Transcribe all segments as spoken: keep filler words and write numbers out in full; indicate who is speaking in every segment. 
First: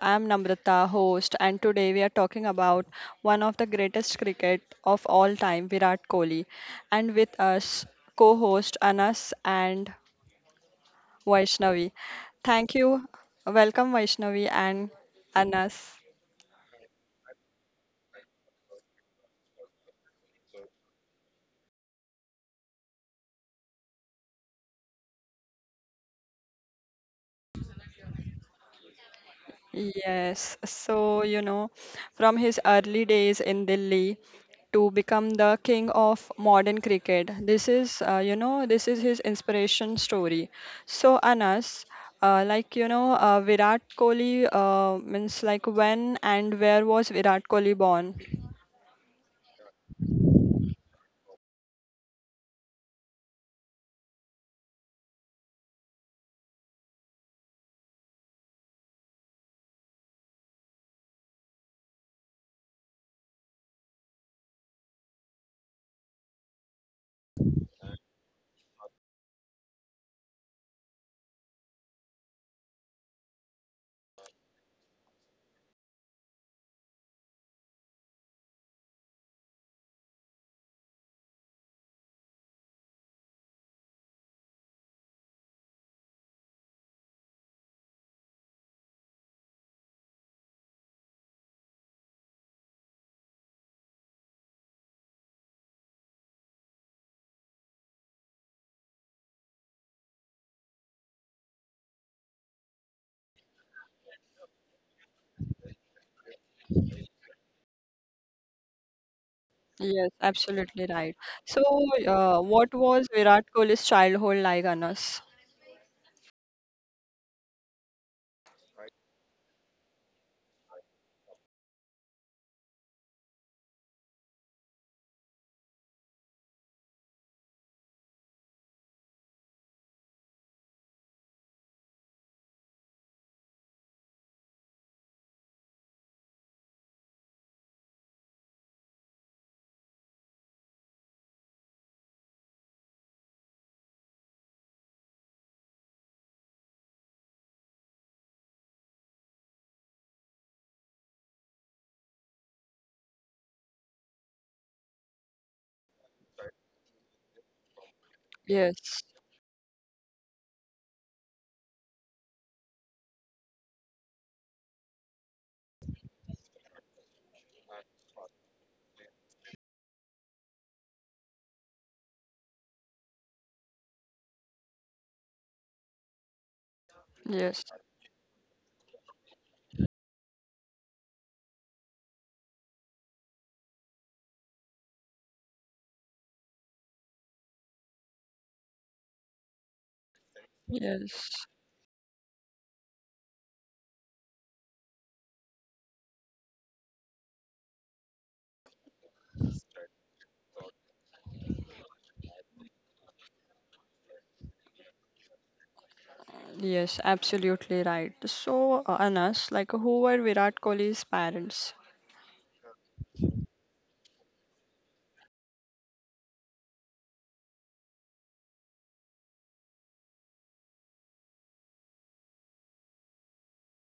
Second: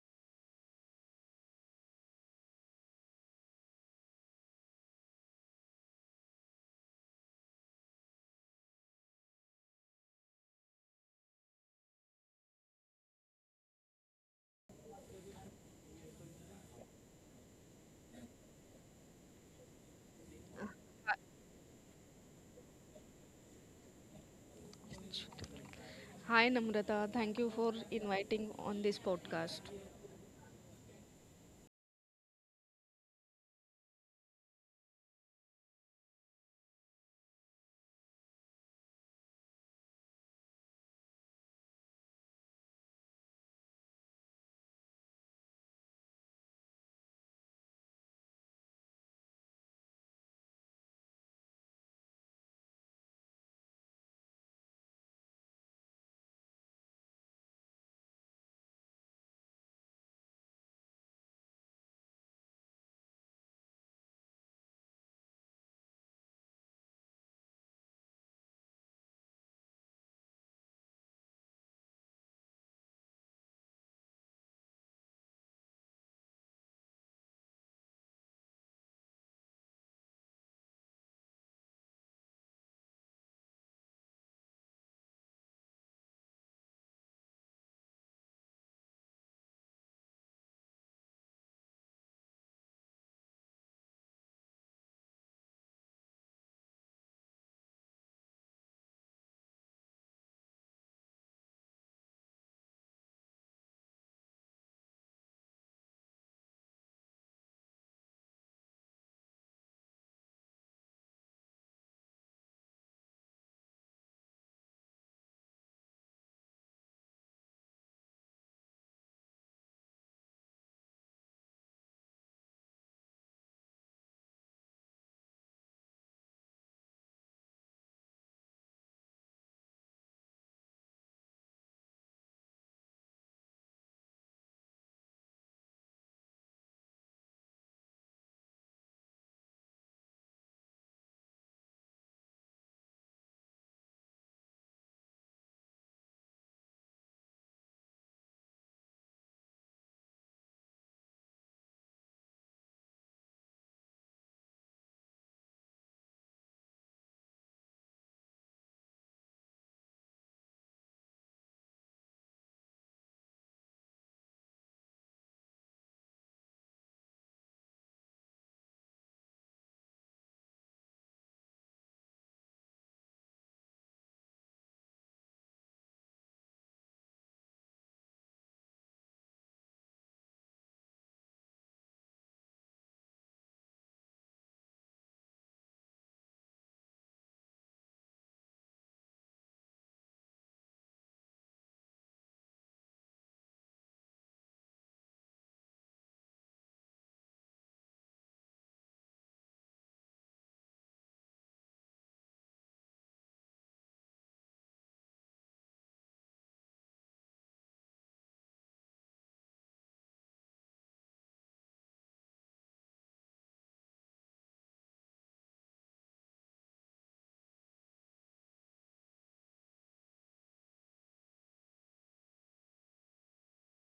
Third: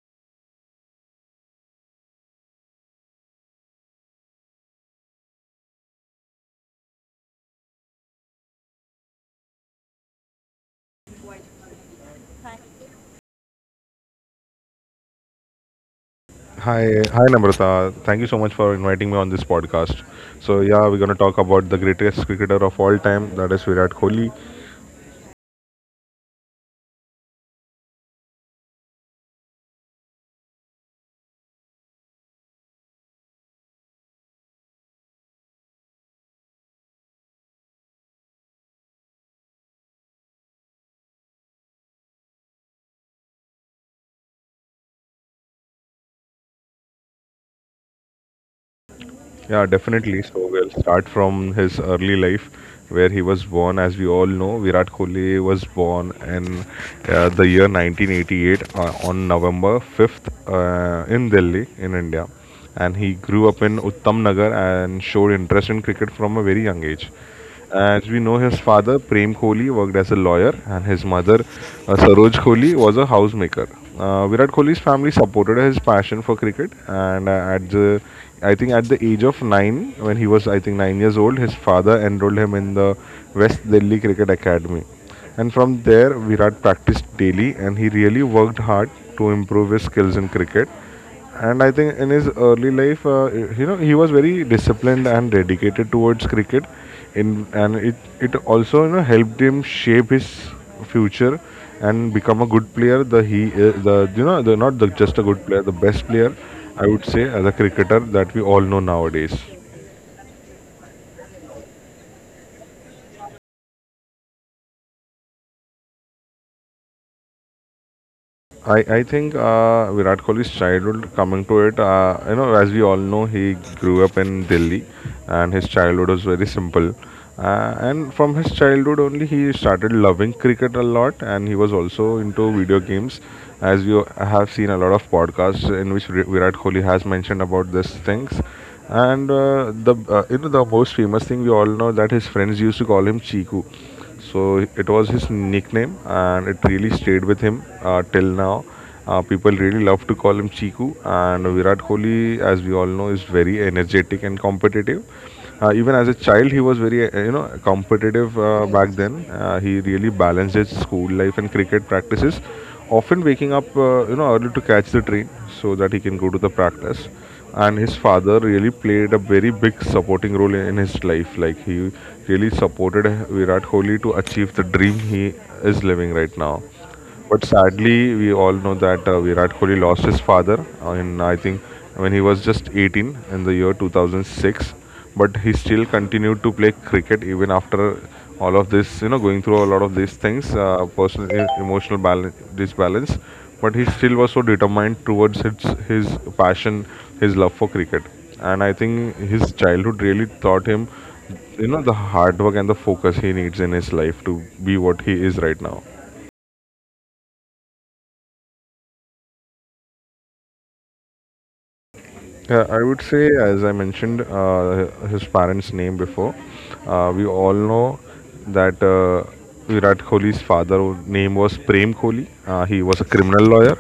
Speaker 1: I am Namrata, host, and today we are talking about one of the greatest cricket of all time, Virat Kohli. And with us, co-host Anas and Vaishnavi. Thank you. Welcome, Vaishnavi and Anas.
Speaker 2: Hi, hi Namrata. Thank you so much for inviting me on this podcast. So yeah, we're gonna talk about the greatest cricketer of all time, that is Virat Kohli.
Speaker 3: Hi Namrata, thank you for inviting on this podcast.
Speaker 1: Yes, so you know, from his early days in Delhi to become the king of modern cricket, this is, uh, you know, this is his inspiration story. So, Anas, uh, like you know, uh, Virat Kohli uh, means like when and where was Virat Kohli born?
Speaker 2: Yeah, definitely. So we'll start from his early life, where he was born. As we all know, Virat Kohli was born in uh, the year nineteen eighty-eight uh, on November fifth uh, in Delhi, in India, and he grew up in Uttam Nagar and showed interest in cricket from a very young age. As we know, his father, Prem Kohli, worked as a lawyer, and his mother, uh, Saroj Kohli, was a housemaker. Uh, Virat Kohli's family supported his passion for cricket, and uh, at the, I think at the age of nine, when he was I think nine years old, his father enrolled him in the West Delhi Cricket Academy, and from there Virat practiced daily, and he really worked hard to improve his skills in cricket. And I think in his early life, uh, you know, he was very disciplined and dedicated towards cricket, in and it it also, you know, helped him shape his future and become a good player. The he uh, the you know the not the just a good player, the best player, I would say, as a cricketer that we all know nowadays.
Speaker 1: Yes, absolutely right. So, uh, what was Virat Kohli's childhood like, Anas?
Speaker 2: I, I think uh, Virat Kohli's childhood, coming to it, uh, you know, as we all know, he grew up in Delhi and his childhood was very simple. Uh, and from his childhood only, he started loving cricket a lot, and he was also into video games. As you have seen, a lot of podcasts in which Vir- Virat Kohli has mentioned about these things. And uh, the uh, you know the most famous thing we all know, that his friends used to call him Chiku, so it was his nickname, and it really stayed with him uh, till now. Uh, people really love to call him Chiku, and Virat Kohli, as we all know, is very energetic and competitive. Uh, even as a child, he was very uh, you know competitive uh, back
Speaker 1: Yes,
Speaker 2: then. Uh, he really balanced his school life and cricket practices, often waking up uh, you know early to catch the train so that he can go to the practice. And his father really played a very big supporting role in his life. Like, he really supported Virat Kohli to achieve the dream he is living right now. But
Speaker 1: yes,
Speaker 2: sadly, we all know that uh, Virat Kohli lost his father, uh, in, I think, when he was just eighteen, in the year two thousand six, but he still continued to play cricket even after all of this, you know, going through a lot of these things, uh, personal,
Speaker 1: yes.
Speaker 2: e- emotional balance, disbalance. But he still was so determined towards his his passion, his love for cricket, and I think his childhood really taught him, you know, the hard work and the focus he needs in his life to be what he is right now.
Speaker 1: Yes, absolutely right. So, uh, Anas, like who were Virat Kohli's parents?
Speaker 2: Yeah, I would say, as I mentioned uh, his parents' name before. Uh, we all know that uh, Virat Kohli's father name was Prem Kohli. Uh, he was a criminal lawyer,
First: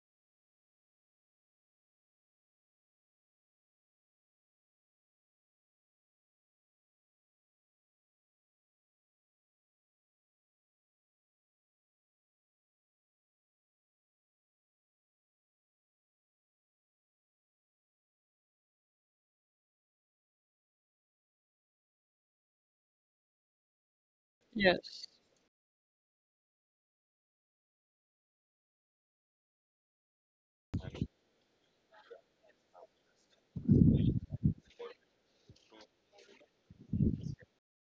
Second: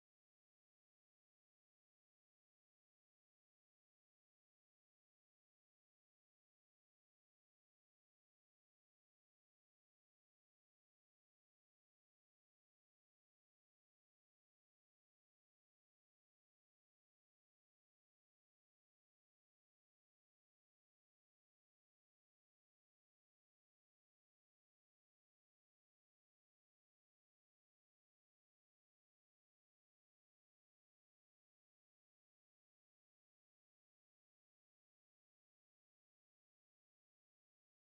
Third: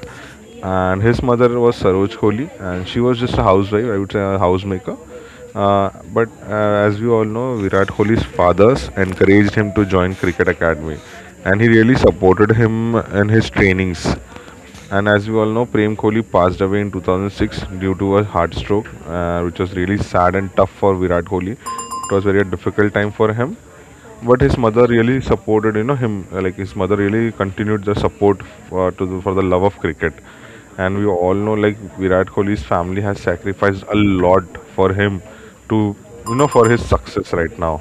Speaker 2: and his mother was Saroj Kohli, and she was just a housewife. I would say a housemaker. Uh, but uh, as we all know, Virat Kohli's fathers encouraged him to join cricket academy, and he really supported him in his trainings. And as we all know, Prem Kohli passed away in two thousand six due to a heart stroke, uh, which was really sad and tough for Virat Kohli. It was very a difficult time for him, but his mother
Speaker 1: Yes.
Speaker 2: really supported, you know, him. uh, Like, his mother really continued the support for, to the, for the love of cricket. And we all know, like, Virat Kohli's family has sacrificed a lot for him to, you know, for his success right now.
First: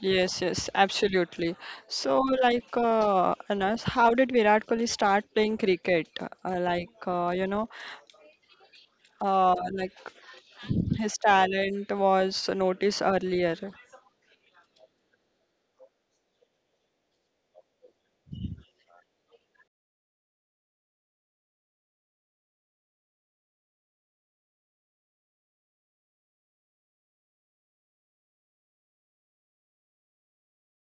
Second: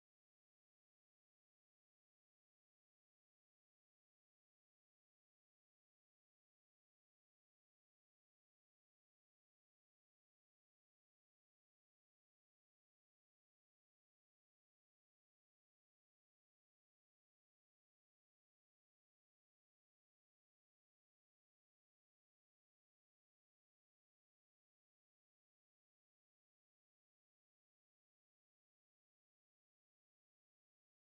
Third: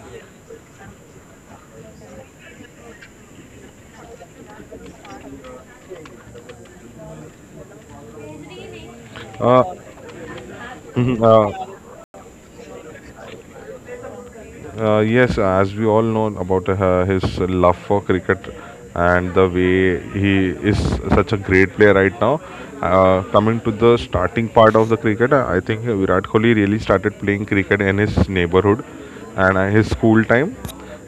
Speaker 1: Yes, yes, absolutely. So, like, uh, Anas, how did Virat Kohli start playing cricket? Uh, like, uh, you know, uh,
Speaker 2: Uh,
Speaker 1: like his
Speaker 2: mhm, uh,
Speaker 1: talent was noticed earlier.
Speaker 2: Uh, yes, as we all know about uh, his love for cricket and the way he is such a great player right now. Uh, coming to the starting part of the cricket, I think Virat Kohli really started playing cricket in his neighborhood and uh, his school time,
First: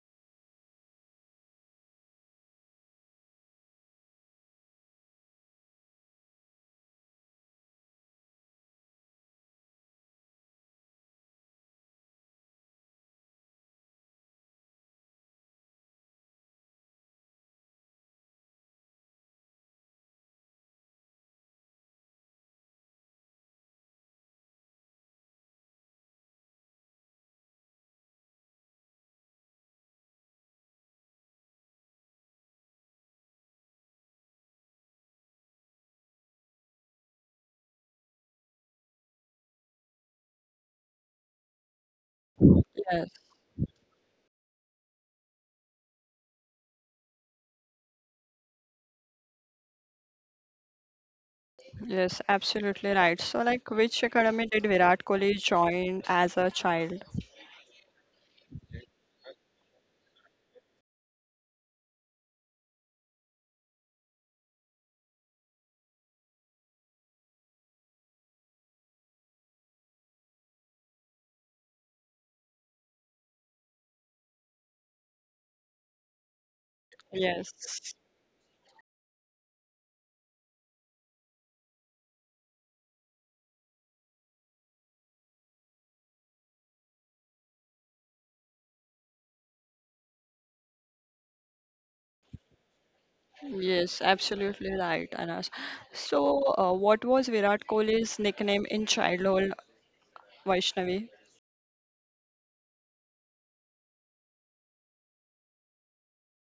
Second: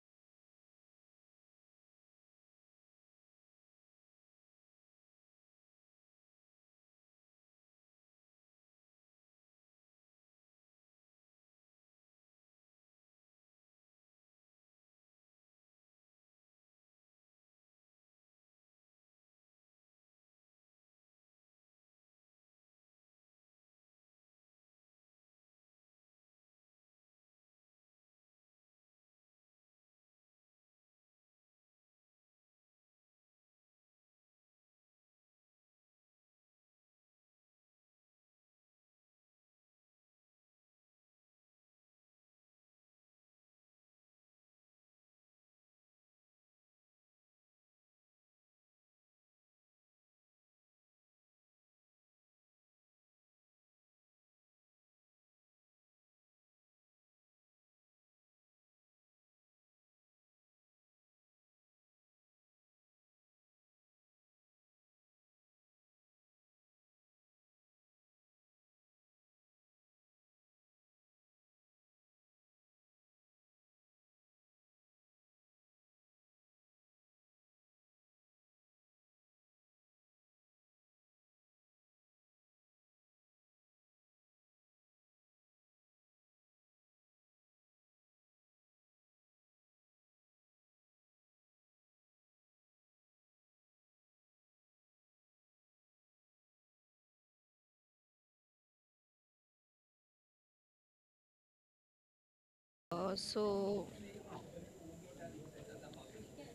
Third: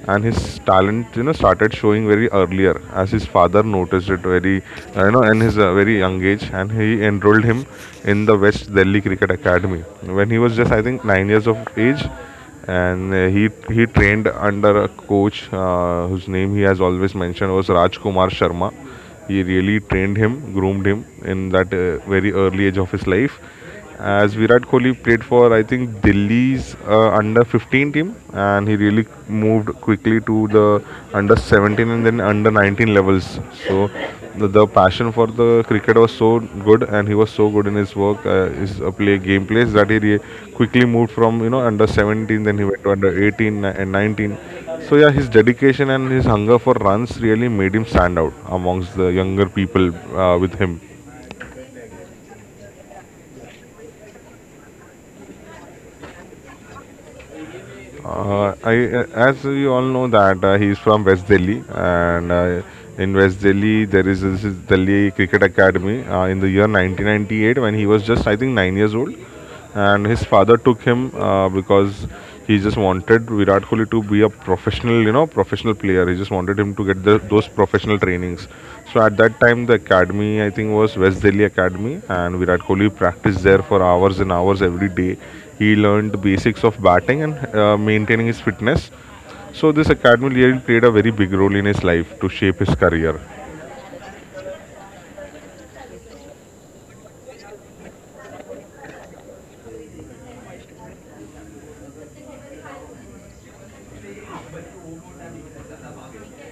Speaker 2: and his talent, you know, started showing very earlier, as his father noticed it very uh, you know in his uh, very young age, and he enrolled him in the West Delhi Cricket Academy when he was just, I think, nine years of age. And uh, he he trained under a coach uh, whose name he has always mentioned, was Rajkumar Sharma. He really trained him, groomed him in that uh, very early age of his life. As Virat Kohli played for, I think, Delhi's uh, under fifteen team, and he really moved quickly to the under 17 17 and then under nineteen levels. So the, the passion for the cricket was so good, and he was so good in his work, uh, his uh, play game plays, that he re- quickly moved from, you know, under seventeen, then he went to
Speaker 1: Yes,
Speaker 2: under eighteen ni- and nineteen. So yeah, his dedication and his hunger for runs really made him stand out amongst the younger people uh, with him.
Speaker 1: yes, absolutely right. So, like, which academy did Virat Kohli join as a child?
Speaker 2: Uh, I, uh, as you all know that uh, he is from West Delhi, and uh, in West Delhi there is this is Delhi Cricket Academy uh, in the year nineteen ninety-eight when he was just, I think, nine years old, and his father took him uh, because he just wanted Virat Kohli to be a professional, you know, professional player. He just wanted him to get the, those
Speaker 1: Yes.
Speaker 2: professional trainings. So at that time the academy, I think, was West Delhi Academy, and Virat Kohli practiced there for hours and hours every day. He learned the basics of batting and uh, maintaining his fitness. So this academy year played a very big role in his life to shape his career.
Speaker 1: Yes, absolutely right, Anas. So, uh, what was Virat Kohli's nickname in childhood, Vaishnavi?
Speaker 3: Uh, so,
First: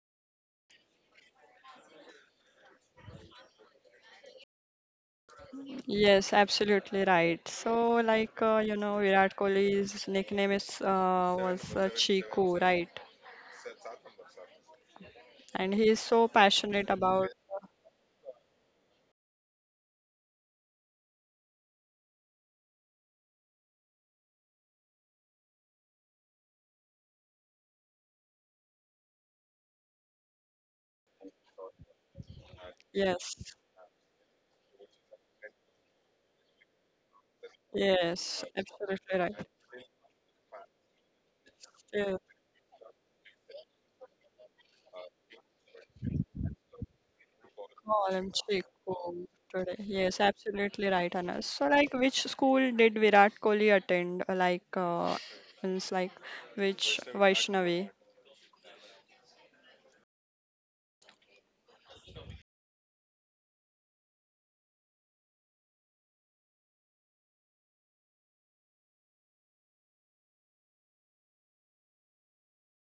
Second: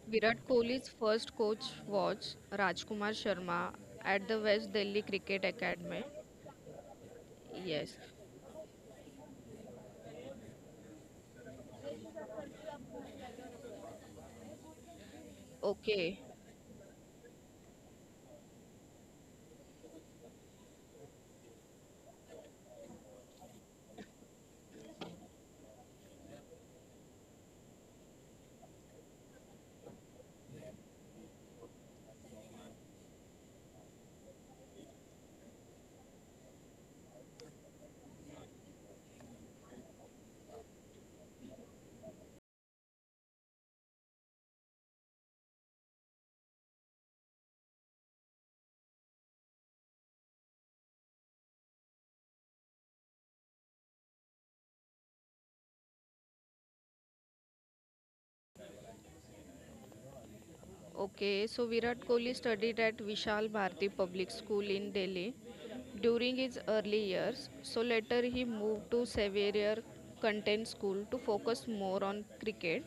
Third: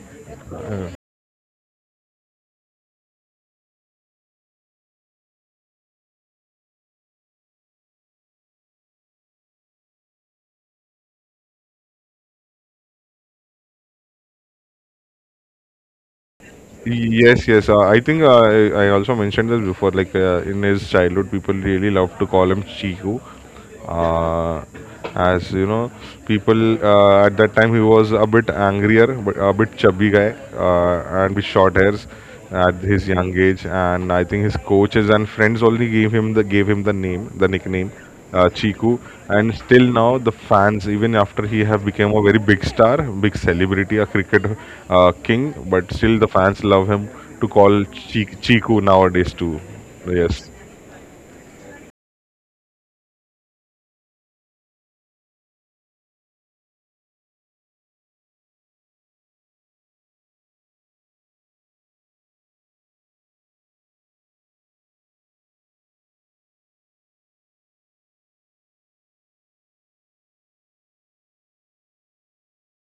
Speaker 3: Virat Kohli's first coach was Rajkumar Sharma at the West Delhi Cricket Academy.
Speaker 1: Yes, absolutely right. So,
Speaker 3: Yes.
Speaker 1: like, uh, you know, Virat Kohli's nickname is uh, was uh, Chiku, right? And he is
Speaker 3: Okay.
Speaker 1: so passionate about.
Speaker 2: Yes, yes. Uh, I think uh, I, I also mentioned this before. Like, uh, in his childhood, people really loved to call him Chiku. Uh, as you know, people uh, at that time, he was a bit angrier, but a bit chubby guy, uh, and with short hairs at his young
Speaker 1: Yes,
Speaker 2: age. And I think his coaches and friends only gave him the gave him the name, the nickname. uh,
Speaker 1: yes,
Speaker 2: Chiku,
Speaker 1: absolutely right.
Speaker 2: and still now the fans, even after he have become
Speaker 1: Yes.
Speaker 2: a very big star, big celebrity, a cricket uh, king, but still the fans love him to call
Speaker 1: Oh,
Speaker 2: Chi-
Speaker 1: L M C,
Speaker 2: Chiku
Speaker 1: cool
Speaker 2: nowadays too.
Speaker 1: today. Yes,
Speaker 2: Yes.
Speaker 1: absolutely right, Anas. So, like, which school did Virat Kohli attend? Uh, Like, uh, means like, which Vaishnavi?
Speaker 3: Okay. So, Virat Kohli studied at Vishal Bharati Public School in Delhi during his early years. So later he moved to Xavier Content School to focus more on cricket.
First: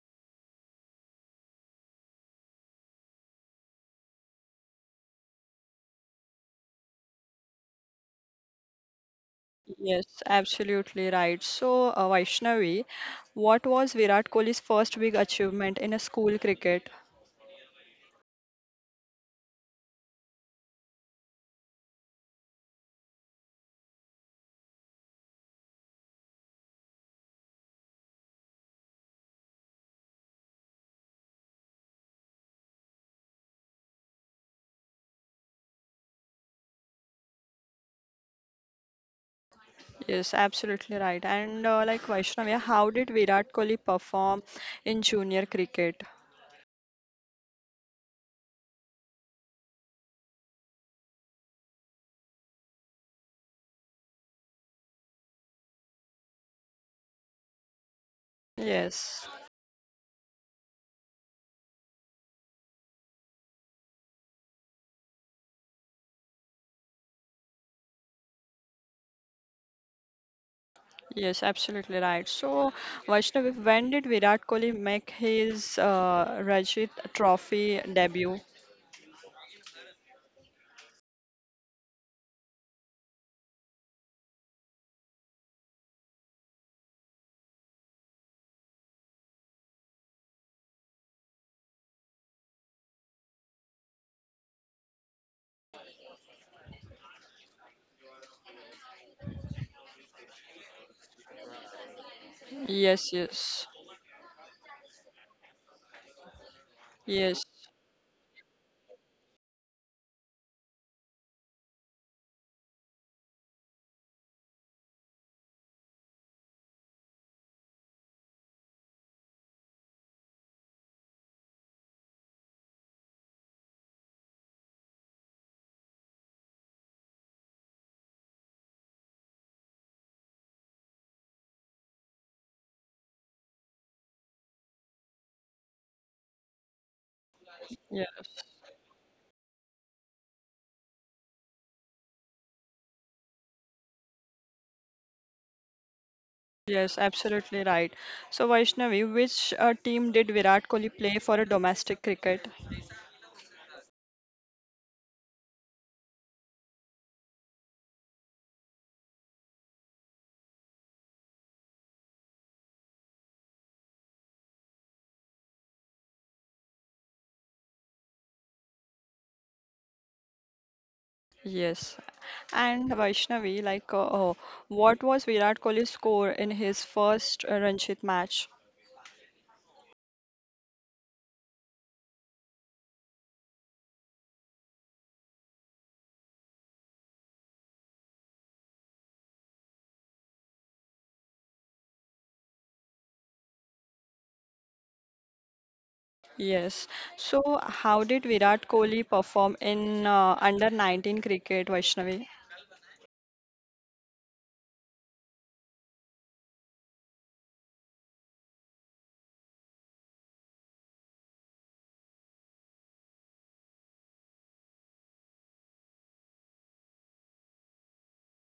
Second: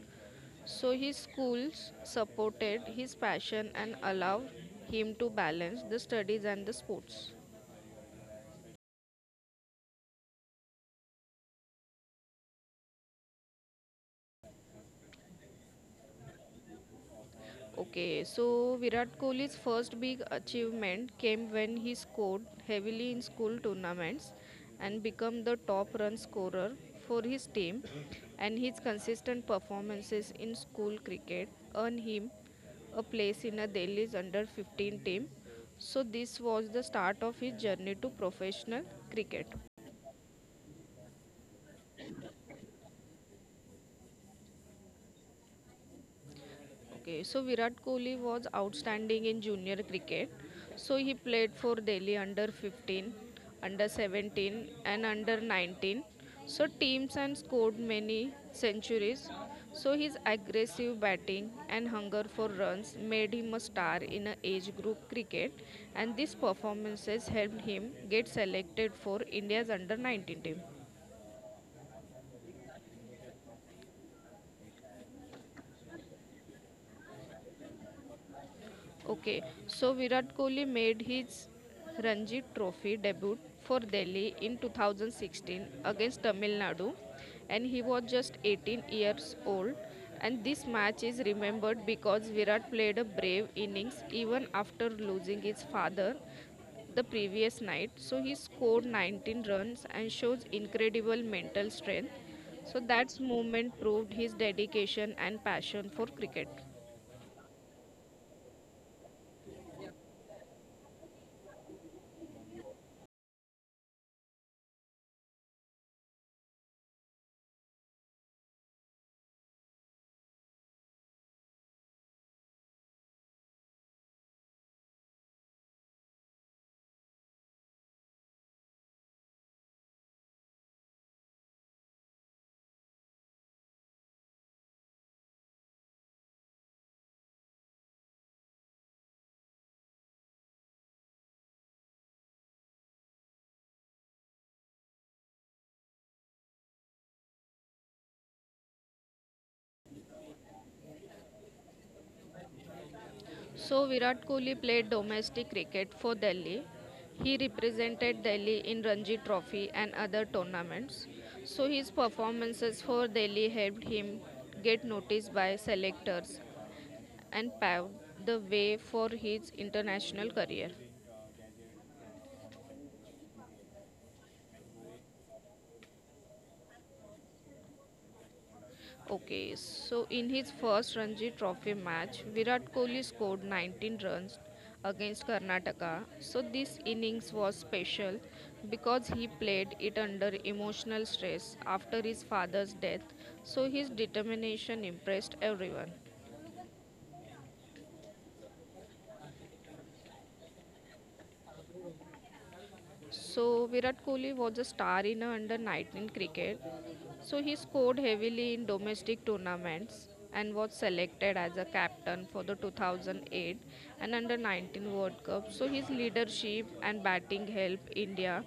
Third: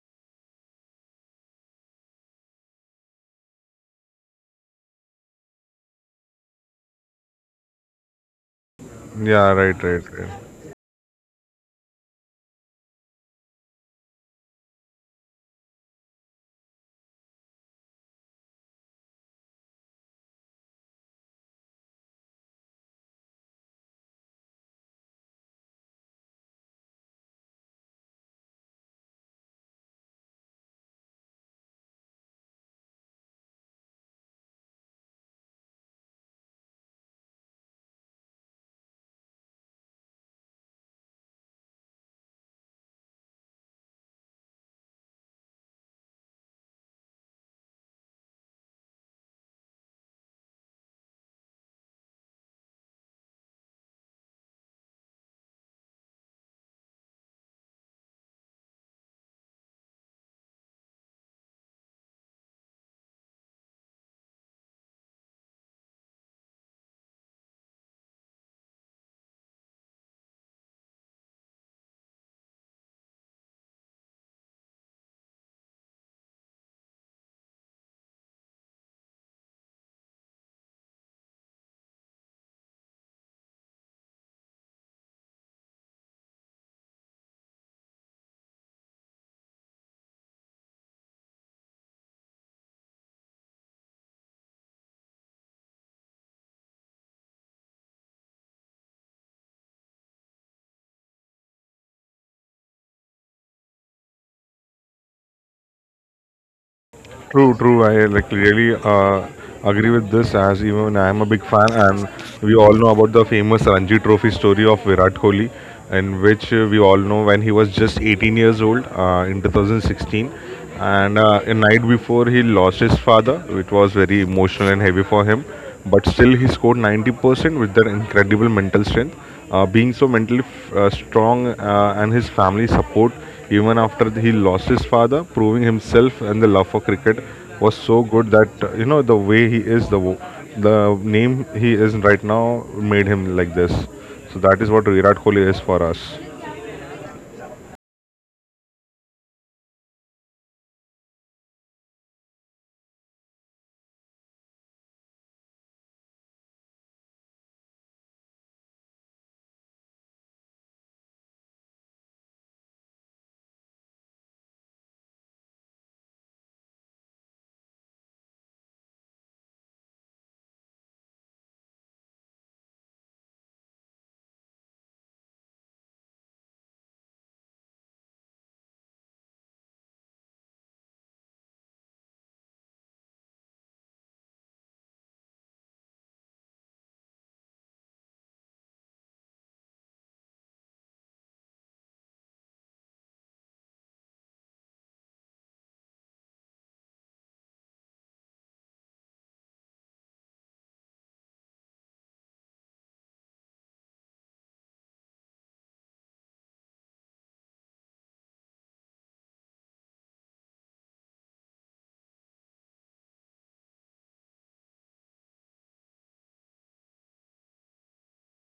Speaker 3: So his schools supported his passion and allowed him to balance the studies and the sports.
Speaker 2: Yeah. Right. Right.
Speaker 1: Yes,
Speaker 2: Right.
Speaker 1: absolutely right. So, uh, Vaishnavi, what was Virat Kohli's first big achievement in a school cricket?
Speaker 3: Okay, so Virat Kohli's first big achievement came when he scored heavily in school tournaments and became the top run scorer for his team, and his consistent performances in school cricket earned him a place in a Delhi's under fifteen team. So this was the start of his journey to professional cricket.
Speaker 1: Yes, absolutely right. And uh, like Vaishnavi, how did Virat Kohli perform in junior cricket?
Speaker 3: Okay, so Virat Kohli was outstanding in junior cricket. So he played for Delhi under fifteen, under seventeen, and under nineteen. So teams and scored many centuries.
Speaker 1: Yes.
Speaker 3: So his aggressive batting and hunger for runs made him a star in a age group cricket, and these performances helped him get selected for India's under nineteen team.
Speaker 1: Yes, absolutely right. So, Vaishnavi, when did Virat Kohli make his uh, Ranji Trophy debut?
Speaker 3: Okay, so Virat Kohli made his Ranji Trophy debut for Delhi in two thousand sixteen against Tamil Nadu, and he was just eighteen years old. And this match is remembered because Virat played a brave innings even after losing his father the previous night. So he scored nineteen runs and shows incredible mental strength. So
Speaker 1: Yes,
Speaker 3: that's
Speaker 1: yes,
Speaker 3: moment proved his dedication and passion for cricket.
Speaker 1: yes,
Speaker 2: True, true. I like really uh, agree with this, as even I am a big fan, and we all know about the famous Ranji Trophy story of Virat Kohli, in which uh, we all know when he was just eighteen years old uh, in two thousand sixteen, and uh, a night before, he lost his father. It was very emotional and heavy for him, but still he scored ninety percent with their incredible mental strength. Uh, being so mentally f- uh, strong uh, and his family support even after he lost his father, proving himself and the love for cricket was so good
Speaker 1: yes,
Speaker 2: that uh, you know, the way he is, the wo- the name he is right now, made him like this. So that is what Virat Kohli is for us.
Speaker 1: yes, absolutely right. So, Vaishnavi, which uh, team did Virat Kohli play for a domestic cricket?
Speaker 3: So Virat Kohli played domestic cricket for Delhi. He represented Delhi in Ranji Trophy and other tournaments. So his performances for Delhi helped him get noticed by selectors and paved the way for his international career.
Speaker 1: Yes. And Vaishnavi, like, uh, uh, what was Virat Kohli's score in his first uh, Ranji match?
Speaker 3: Okay, so in his first Ranji Trophy match, Virat Kohli scored nineteen runs against Karnataka. So this innings was special because he played it under emotional stress after his father's death. So his determination impressed everyone.
Speaker 1: Yes. So, how did Virat Kohli perform in uh, under nineteen cricket, Vaishnavi?
Speaker 3: So Virat Kohli was a star in under nineteen cricket. So he scored heavily in domestic tournaments and was selected as a captain for the two thousand eight and under nineteen World Cup. So his leadership and batting helped India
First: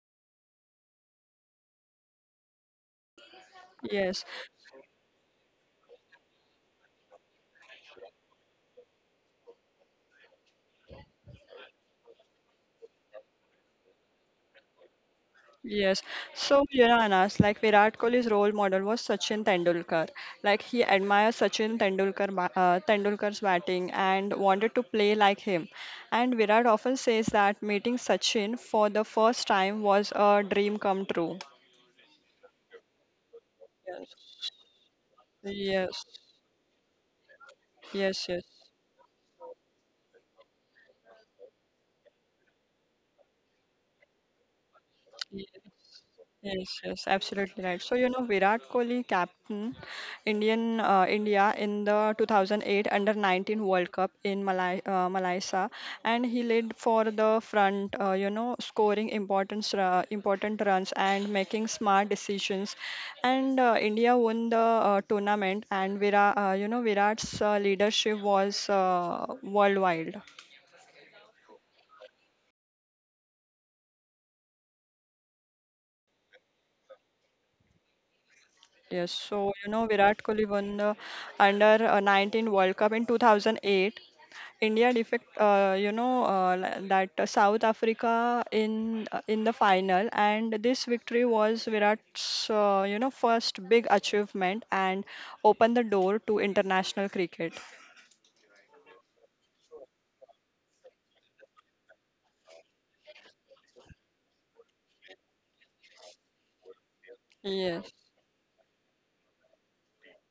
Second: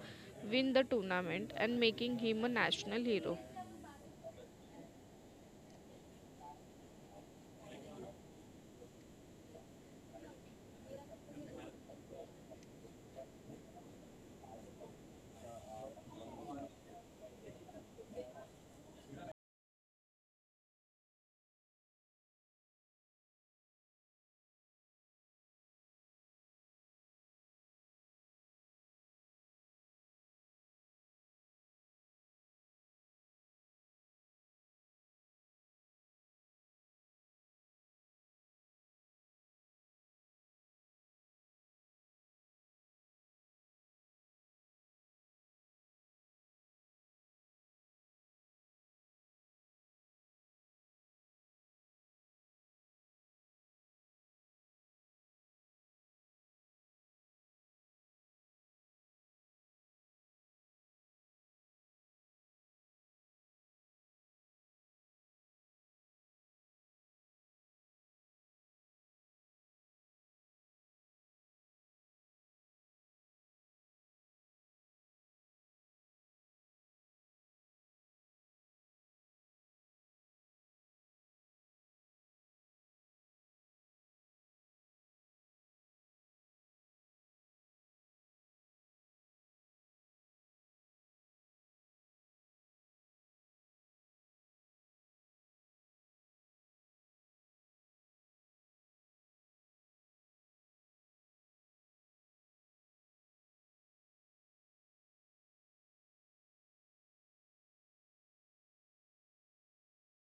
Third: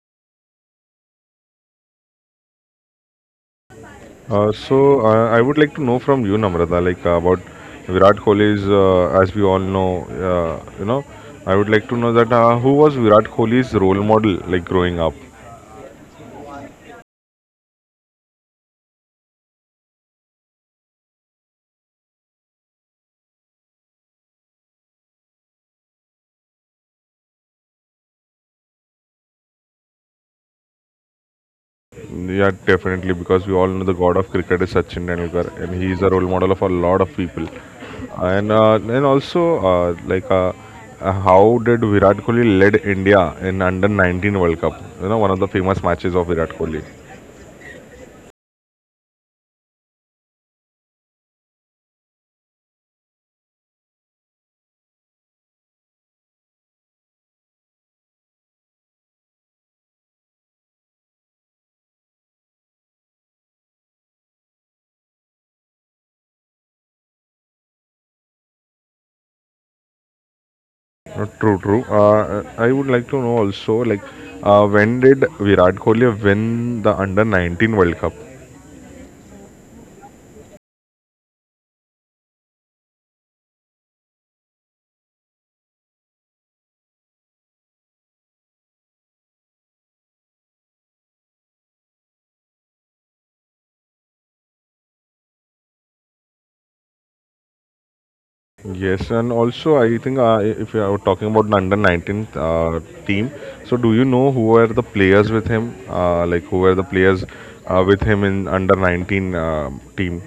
Speaker 3: win the tournament and making him a national hero.
Speaker 1: Yes,
Speaker 2: Uh, so uh, I would like to know from you, Namrata, like, uh, about Virat Kohli's. Uh, as we all know, uh, you know, I would like to know that uh, who was Virat Kohli's role model, like, growing up.
Speaker 1: yes. So, you know, Anas, like Virat Kohli's role model was Sachin Tendulkar. Like he admired Sachin Tendulkar, ba- uh, Tendulkar's batting and wanted to play like him. And Virat often says that meeting Sachin for the first time was a dream come true.
Speaker 2: Yeah, definitely, because we all know the god of cricket is Sachin Tendulkar, and he is
Speaker 1: Yes,
Speaker 2: a role model of a lot of people.
Speaker 1: yes, yes,
Speaker 2: And uh, and also uh, like uh, uh, how did Virat Kohli led India in under nineteen World Cup? You know, one of
Speaker 1: yes.
Speaker 2: the famous matches of Virat
Speaker 1: Yes,
Speaker 2: Kohli.
Speaker 1: yes, absolutely right. So, you know, Virat Kohli captain Indian uh, India in the two thousand eight under nineteen World Cup in Malai uh, Malaysia, and he led for the front, uh, you know, scoring important uh, important runs and making smart decisions. And uh, India won the uh, tournament, and Virat, uh, you know, Virat's uh, leadership was uh, worldwide.
Speaker 2: Uh, True, true. Uh, I would like to know also, like, uh, when did Virat Kohli win the Under nineteen World Cup?
Speaker 1: Yes, so you know Virat Kohli won the under uh, nineteen World Cup in two thousand eight. India defect, uh, you know, uh, li- that uh, South Africa in uh, in the final, and this victory was Virat's, uh, you know, first big achievement and opened the door to international cricket.
Speaker 2: Yes, and also I think uh, if you are talking about the Under nineteen uh, team, so do you know who were the players with him? Uh, like, who were the players uh,
Speaker 1: Yes.
Speaker 2: with him in Under nineteen uh, team?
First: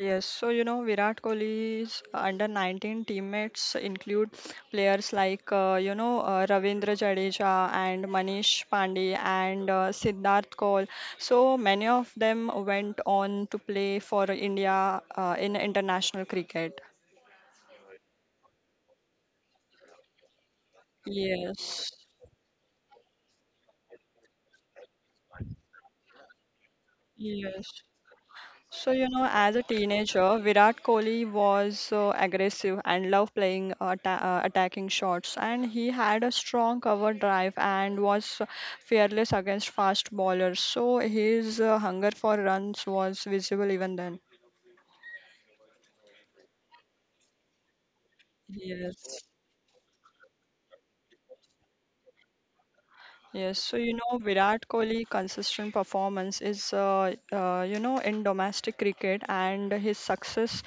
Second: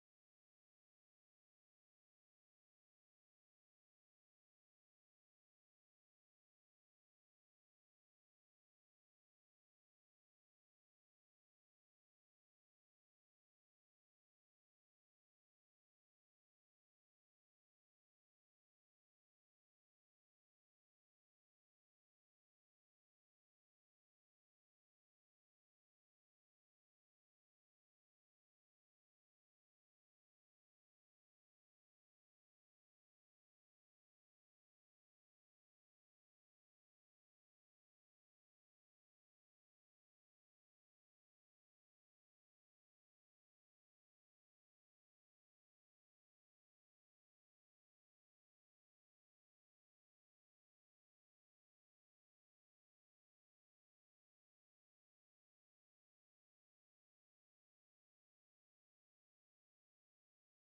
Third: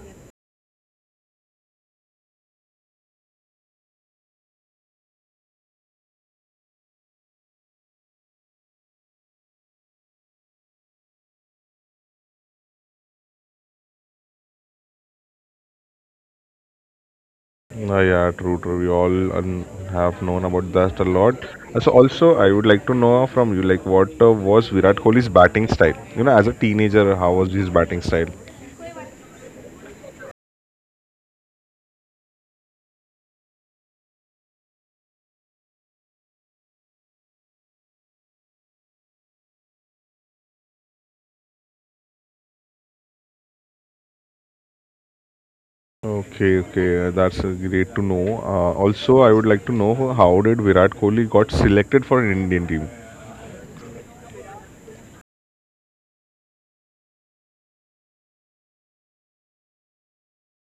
Speaker 1: Yes, so you know Virat Kohli's under nineteen teammates include players like uh, you know uh, Ravindra Jadeja and Manish Pandey and uh, Siddharth Kaul. So many of them went on to play for India uh, in international cricket.
Speaker 2: Uh, yeah, true, true. We all um, have known about that a lot. Uh, So
Speaker 1: Yes.
Speaker 2: also, I would like to know from you, like, what uh, was Virat Kohli's batting style? You know, as a teenager, how was his
Speaker 1: Yes.
Speaker 2: batting style?
Speaker 1: So, you know, as a teenager, Virat Kohli was uh, aggressive and loved playing atta uh, attacking shots. And he had a strong cover drive and was fearless against fast bowlers. So, his uh, hunger for runs was visible even then.
Speaker 2: Okay, okay, uh, that's uh, great to know. Uh, also,
Speaker 1: Yes.
Speaker 2: I would like to know, how did Virat Kohli got selected for an Indian team?
Speaker 1: Yes, so you know Virat Kohli consistent performance is uh, uh, you know in domestic cricket and his success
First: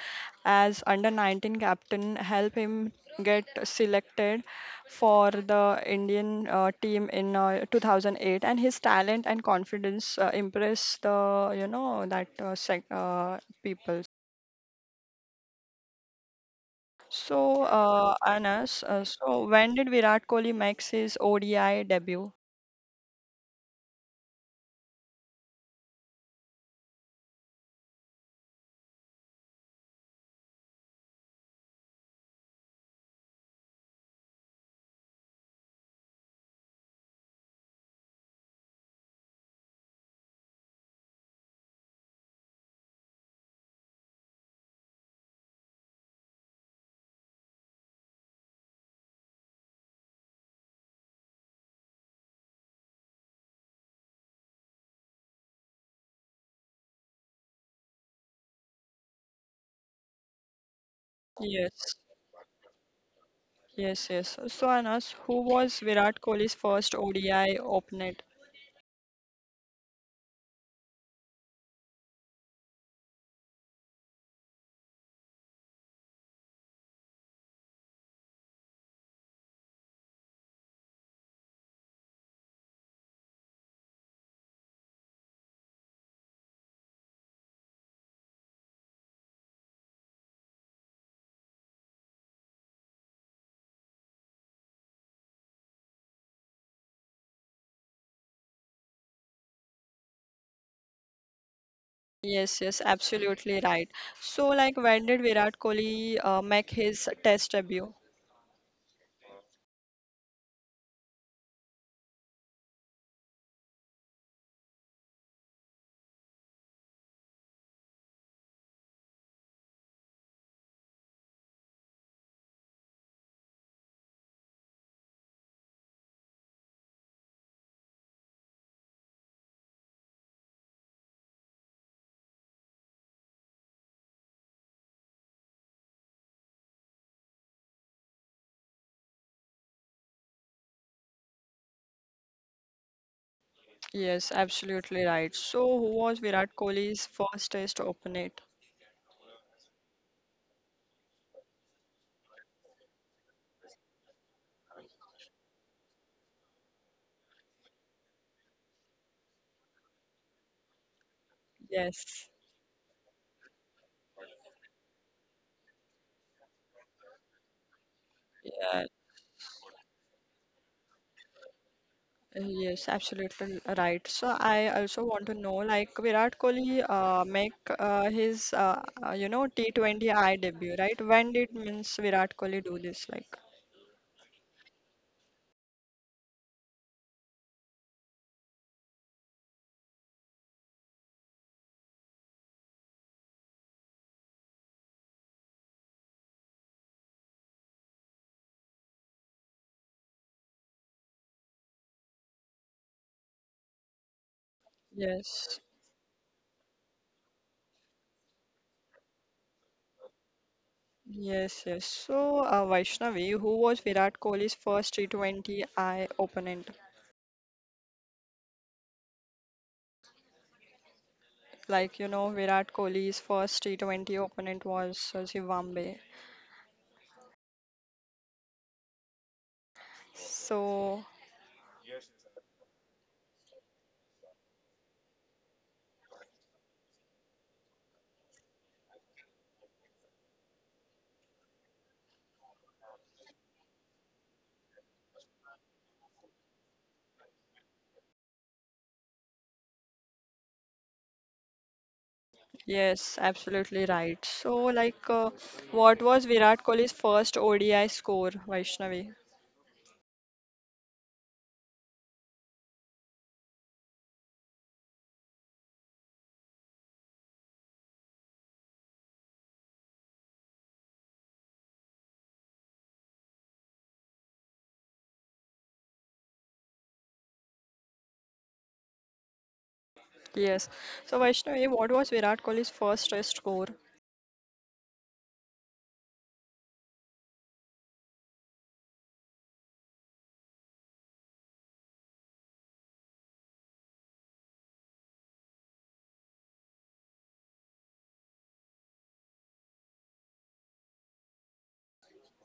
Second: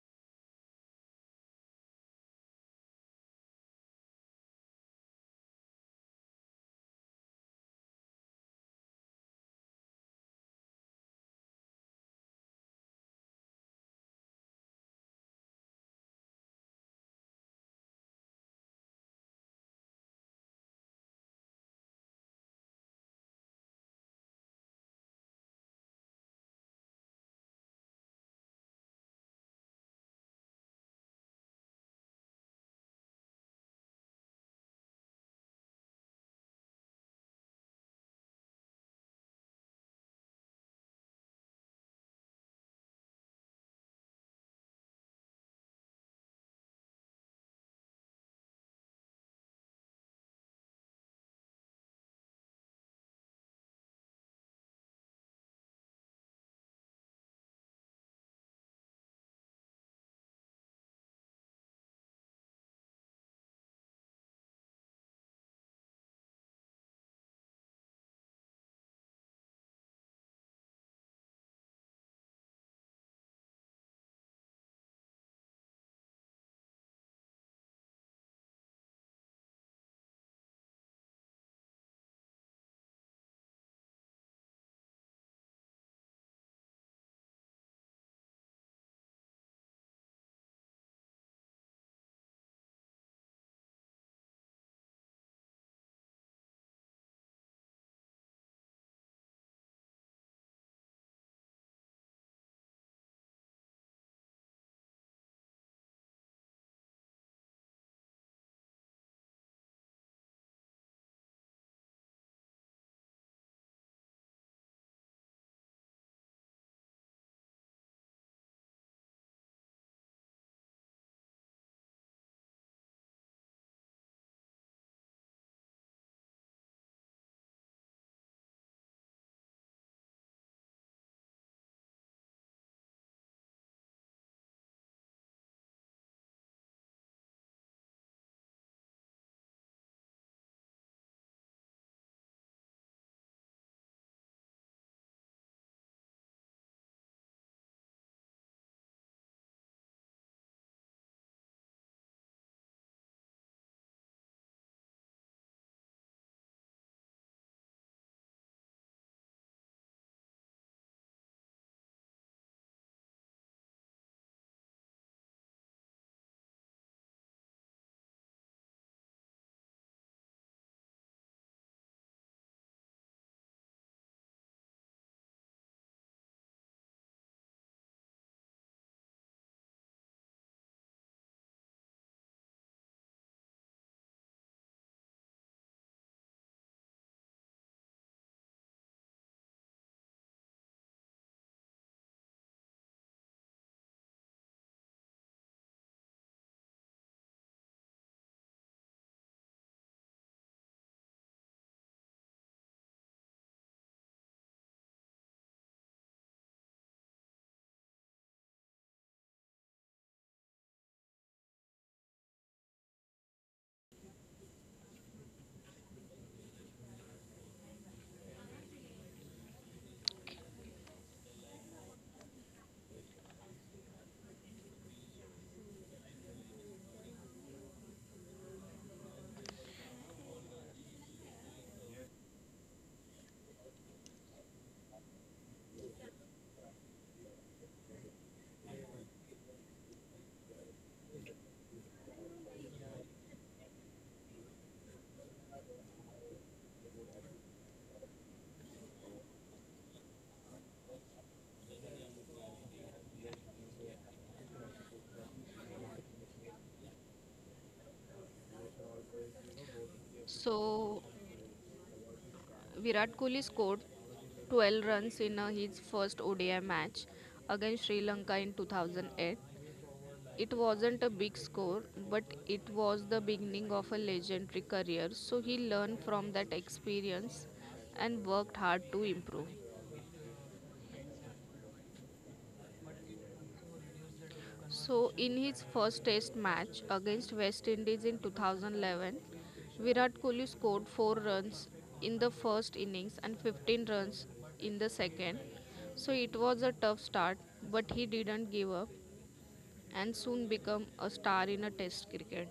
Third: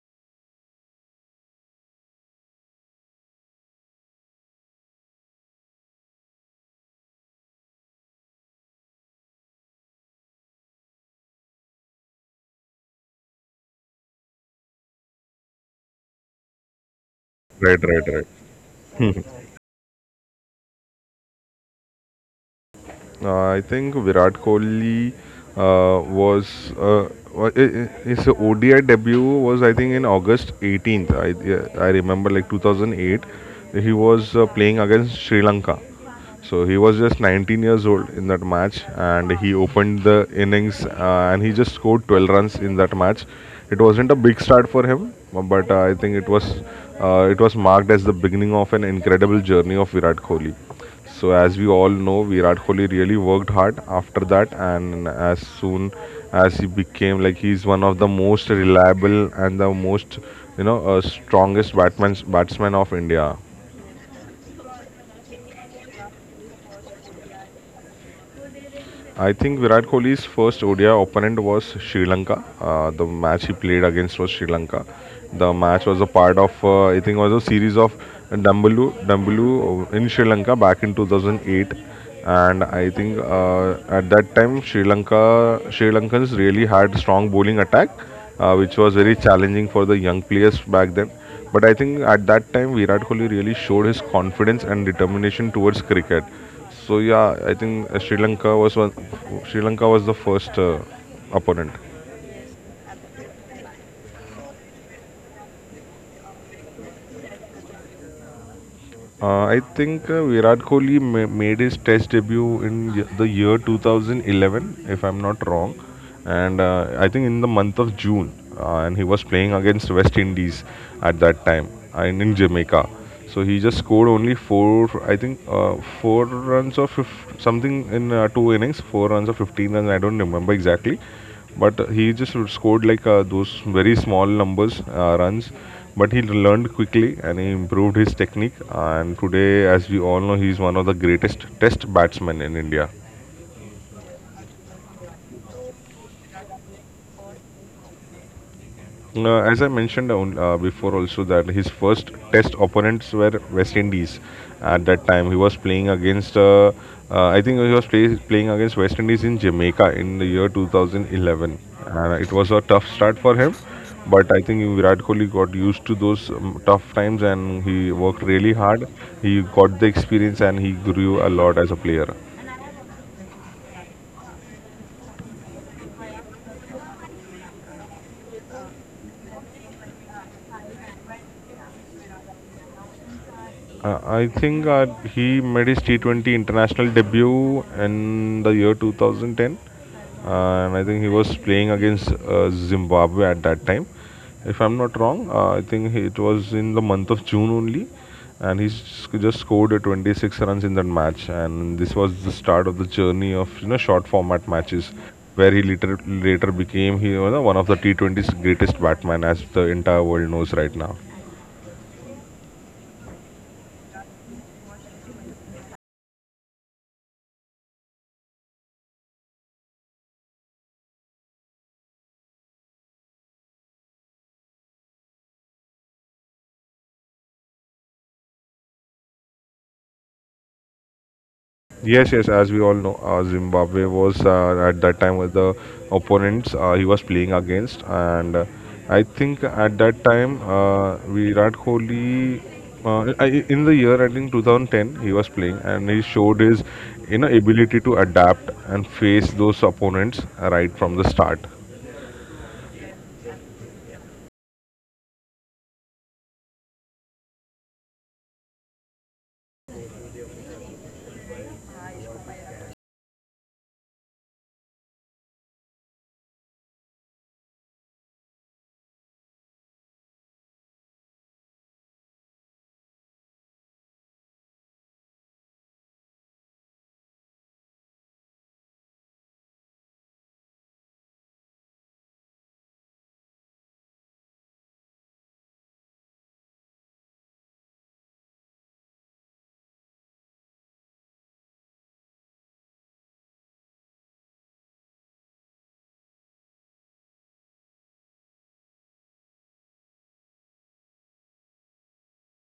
Speaker 1: as under nineteen captain help him get selected for the Indian uh, team in uh, two thousand eight, and his talent and confidence uh, impress the you know that uh, sec uh, people. So
Speaker 2: Right, right,
Speaker 1: uh,
Speaker 2: right.
Speaker 1: Anas, uh, so when did Virat Kohli make his O D I debut?
Speaker 2: Uh, I think Virat Kohli uh, was uh, wa- I- I- his O D I debut was, I think, in August eighteenth. I Yeah, I remember, like, two thousand eight. He was uh, playing against Sri Lanka, so he was just nineteen years old in that match, and he opened the innings uh, and he just scored twelve runs in that match. It wasn't a big start for him, but uh, I think it was uh, it was marked as the beginning of an incredible journey of Virat Kohli. So as we all know, Virat Kohli really worked hard after that, and as soon as he became like he's one of the most reliable and the most you know uh, strongest
Speaker 1: Yes.
Speaker 2: batman batsman of India.
Speaker 1: Yes, yes. So, Anas, who was Virat Kohli's first O D I opponent?
Speaker 2: I think Virat Kohli's first O D I opponent was Sri Lanka. Uh, the match he played against was Sri Lanka. The match was a part of, uh, I think, was a series of Dambalu, Dambalu in Sri Lanka back in two thousand eight. And I think uh, at that time, Sri Lanka, Sri Lankans really had strong bowling attack, uh, which was very challenging for the young players back then. But I think at that time, Virat Kohli really showed his confidence and determination towards cricket. So yeah, I think uh, Sri Lanka was one. Sri Lanka was the first uh, opponent.
Speaker 1: Yes, yes, absolutely right. So, like, when did Virat Kohli uh, make his test debut?
Speaker 2: Uh, I think uh, Virat Kohli ma- made his Test debut in y- the year two thousand eleven, if I'm not wrong, and uh, I think in the month of June, uh, and he was playing against West Indies at that time and in Jamaica. So he just scored only four, I think, uh, four runs or fif- something in uh, two innings, four runs or fifteen runs. I don't remember exactly, but uh, he just scored like uh, those very small numbers uh, runs, but he learned quickly and he improved his technique, and today, as we all know, he is one of the greatest test batsmen in India.
Speaker 1: Yes, absolutely right. So, who was Virat Kohli's first test opponent?
Speaker 2: Uh, as I mentioned on- uh, before, also that his first test opponents were West Indies. At that time, he was playing against. Uh, uh, I think he was play, playing against West Indies in Jamaica in the year two thousand eleven. And
Speaker 1: Yes.
Speaker 2: it was a tough start for him, but I think Virat Kohli got used to those um, tough times and he worked really
Speaker 1: Yeah,
Speaker 2: hard. He got the experience and he grew a lot as a player.
Speaker 1: yes, absolutely right. So I also want to know, like Virat Kohli, uh, make uh, his uh, uh, you know T twenty I debut, right? When did means Virat Kohli do this? Like,
Speaker 2: Uh, I think uh, he made his T twenty international debut in the year two thousand ten, and I think he was playing against uh, Zimbabwe at that time. If I'm not wrong, uh, I think he- it was in the month of June only, and he s- just scored uh, twenty-six runs in that match. And this was the start of the journey of you know short format matches, where
Speaker 1: yes.
Speaker 2: he later later became he, you know, one of the T twenty's greatest batman, as the entire world knows right now.
Speaker 1: Yes, yes. So, uh, Vaishnavi, who was Virat Kohli's first T twenty I opponent? Like, you know, Virat Kohli's first T twenty opponent was uh, Zimbabwe. So,
Speaker 2: Yes, yes. As we all know, uh, Zimbabwe was uh, at that time with the opponents uh, he was playing against, and uh, I think at that time uh, Virat Kohli, uh, I- in the year I think twenty ten, he was playing and he showed his you know ability to adapt and face those opponents right from the start.
Speaker 1: yes, absolutely right. So, like, uh, what was Virat Kohli's first O D I score, Vaishnavi?
Speaker 3: So Virat Kohli scored twelve runs in uh, his first O D I match against Sri Lanka in two thousand eight. It wasn't a big score, but it was the beginning of a legendary career. So he learned from that experience and worked hard to improve.
Speaker 1: Yes. So, Vaishnavi, what was Virat Kohli's first test score?
Speaker 3: So in his first test match against West Indies in two thousand eleven, Virat Kohli scored four runs in the first innings and fifteen runs in the second. So it was a tough start, but he didn't give up and soon became a star in a test cricket.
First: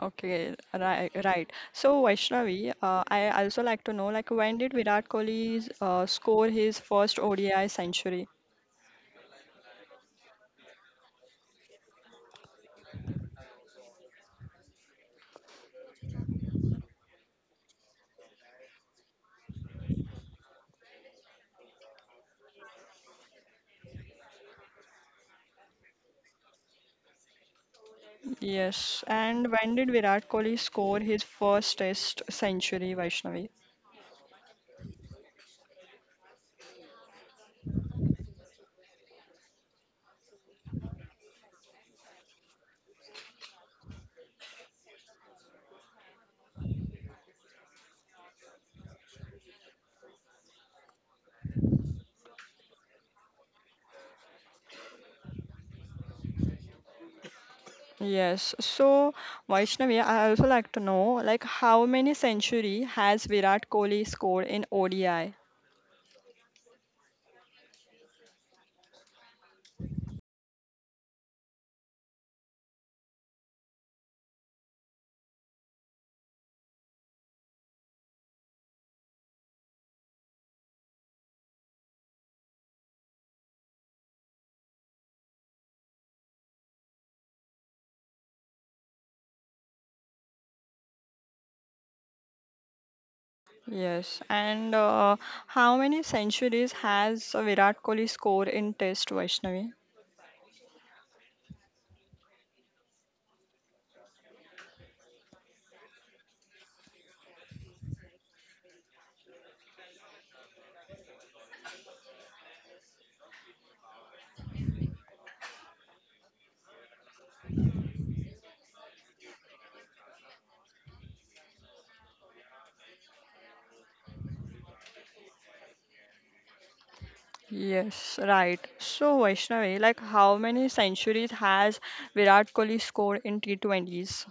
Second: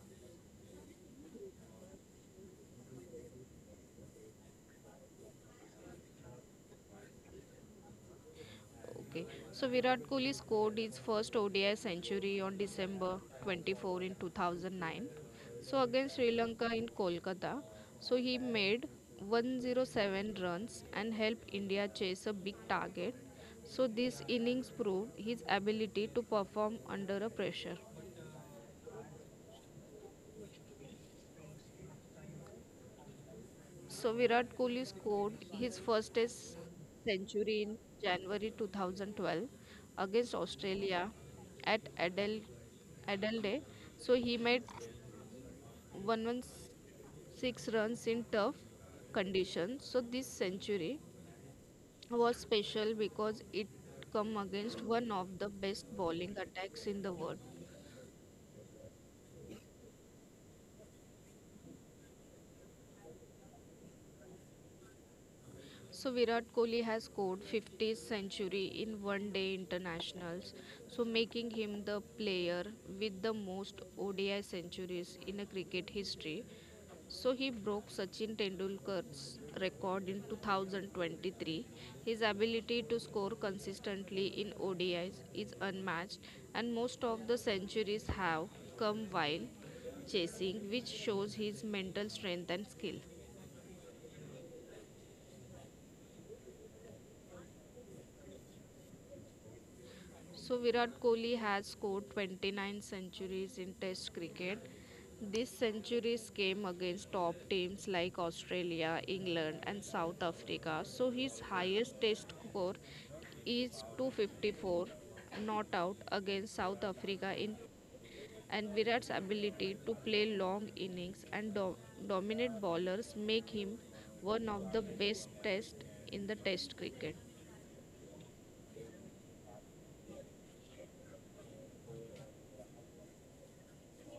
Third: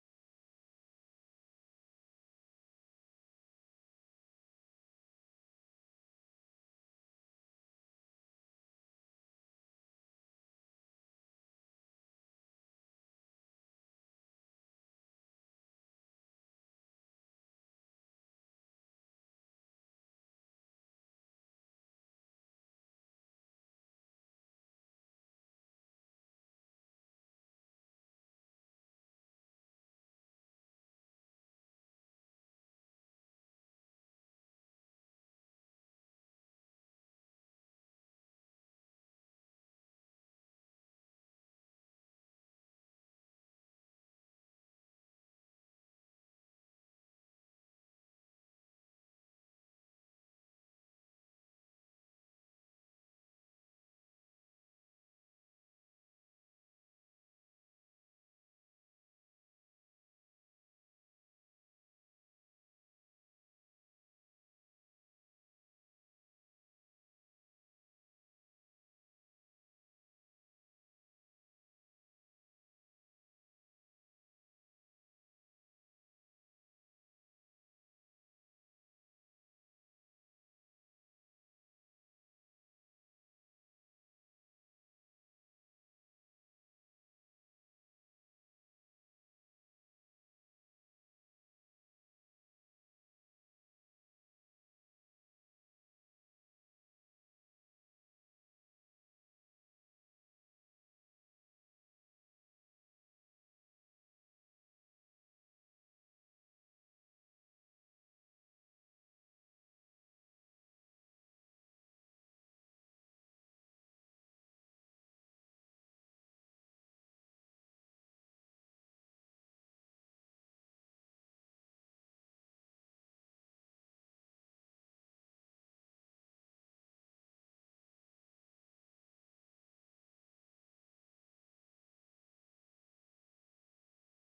Speaker 1: Okay, right, right. So Vaishnavi, uh, I also like to know like when did Virat Kohli uh, score his first O D I century?
Speaker 3: Okay, so Virat Kohli scored his first O D I century on December twenty-fourth in two thousand nine. So against Sri Lanka in Kolkata, so he made one hundred seven runs and helped India chase a big target. So this innings proved his ability to perform under a pressure.
Speaker 1: Yes, and when did Virat Kohli score his first Test century, Vaishnavi?
Speaker 3: So Virat Kohli scored his first test century in January two thousand twelve against Australia at Adel- Adelaide. So he made one hundred sixteen runs in tough conditions. So this century was special because it come against one of the best bowling attacks in the world.
Speaker 1: Yes. So Vaishnavi, I also like to know like how many century has Virat Kohli scored in O D I?
Speaker 3: So Virat Kohli has scored fiftieth century in one day internationals, so making him the player with the most O D I centuries in a cricket history. So he broke Sachin Tendulkar's record in two thousand twenty-three. His ability to score consistently in ODIs is is unmatched, and most of the centuries have come while chasing, which shows his mental strength and skill.
Speaker 1: Yes, and uh, how many centuries has Virat Kohli scored in Test, Vaishnavi?
Speaker 3: So Virat Kohli has scored twenty-nine centuries in Test cricket. These centuries came against top teams like Australia, England, and South Africa. So his highest Test score is two hundred fifty-four not out against South Africa in and Virat's ability to play long innings and do- dominate bowlers make him one of the best test in the test cricket.
Speaker 1: Yes, right. So, Vaishnavi, like how many centuries has Virat Kohli scored in T twenties?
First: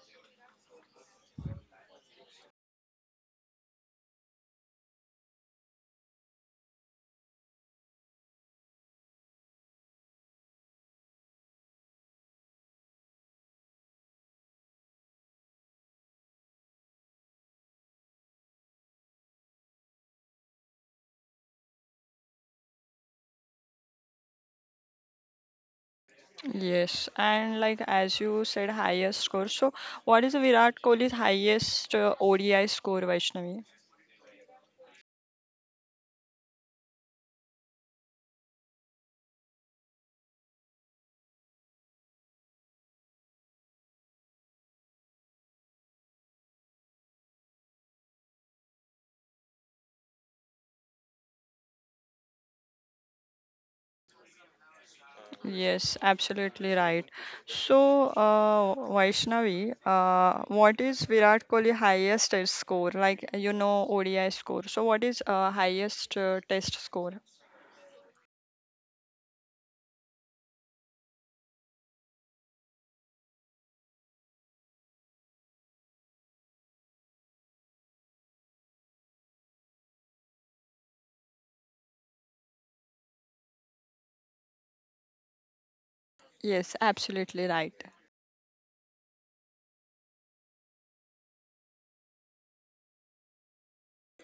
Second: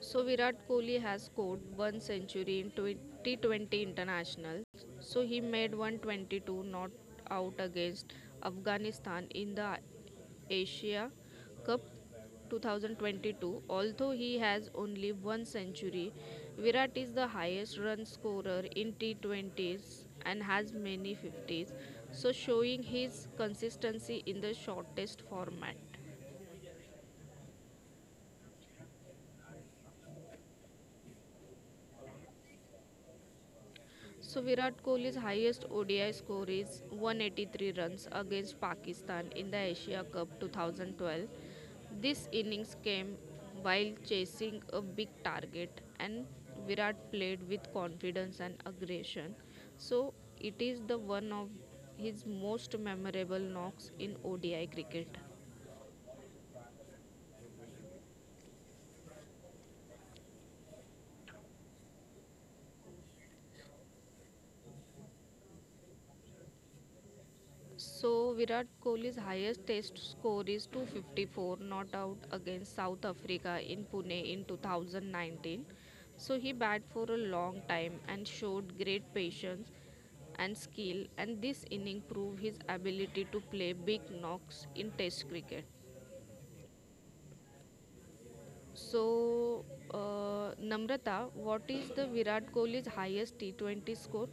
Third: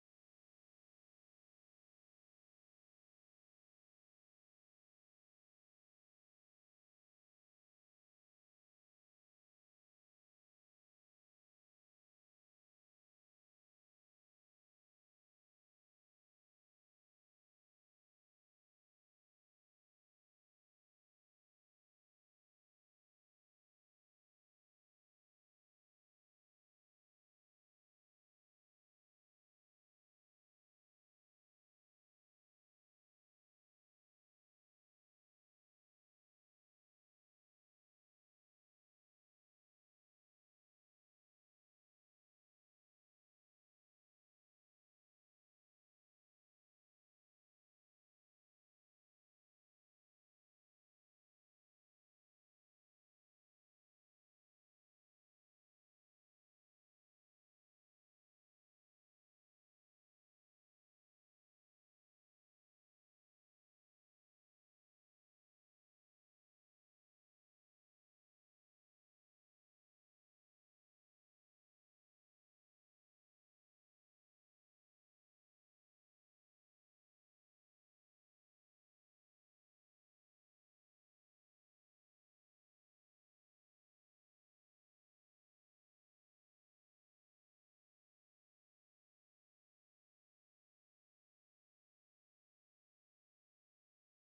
Speaker 3: So Virat Kohli has scored one century in twenty twenty international. So he made one hundred twenty-two not out against Afghanistan in the Asia Cup twenty twenty-two. Although he has only one century, Virat is the highest run scorer in T twenty s and has many fifties, so showing his consistency in the shortest format.
Speaker 1: Yes, and like as you said, highest score. So, what is Virat Kohli's highest uh, O D I score, Vaishnavi?
Speaker 3: So Virat Kohli's highest O D I score is one hundred eighty-three runs against Pakistan in the Asia Cup twenty twelve. This innings came while chasing a big target, and Virat played with confidence and aggression. So it is the one of his most memorable knocks in O D I cricket.
Speaker 1: Yes, absolutely right. So, uh, Vaishnavi, uh, what is Virat Kohli highest test score? Like you know, O D I score. So, what is uh, highest uh, test score?
Speaker 3: So Virat Kohli's highest test score is two hundred fifty-four not out against South Africa in Pune in two thousand nineteen. So he batted for a long time and showed great patience and skill, and this inning proved his ability to play big knocks in test cricket.
Speaker 1: Yes, absolutely right.
Speaker 3: So uh, Namrata, what is the Virat Kohli's highest T twenty score?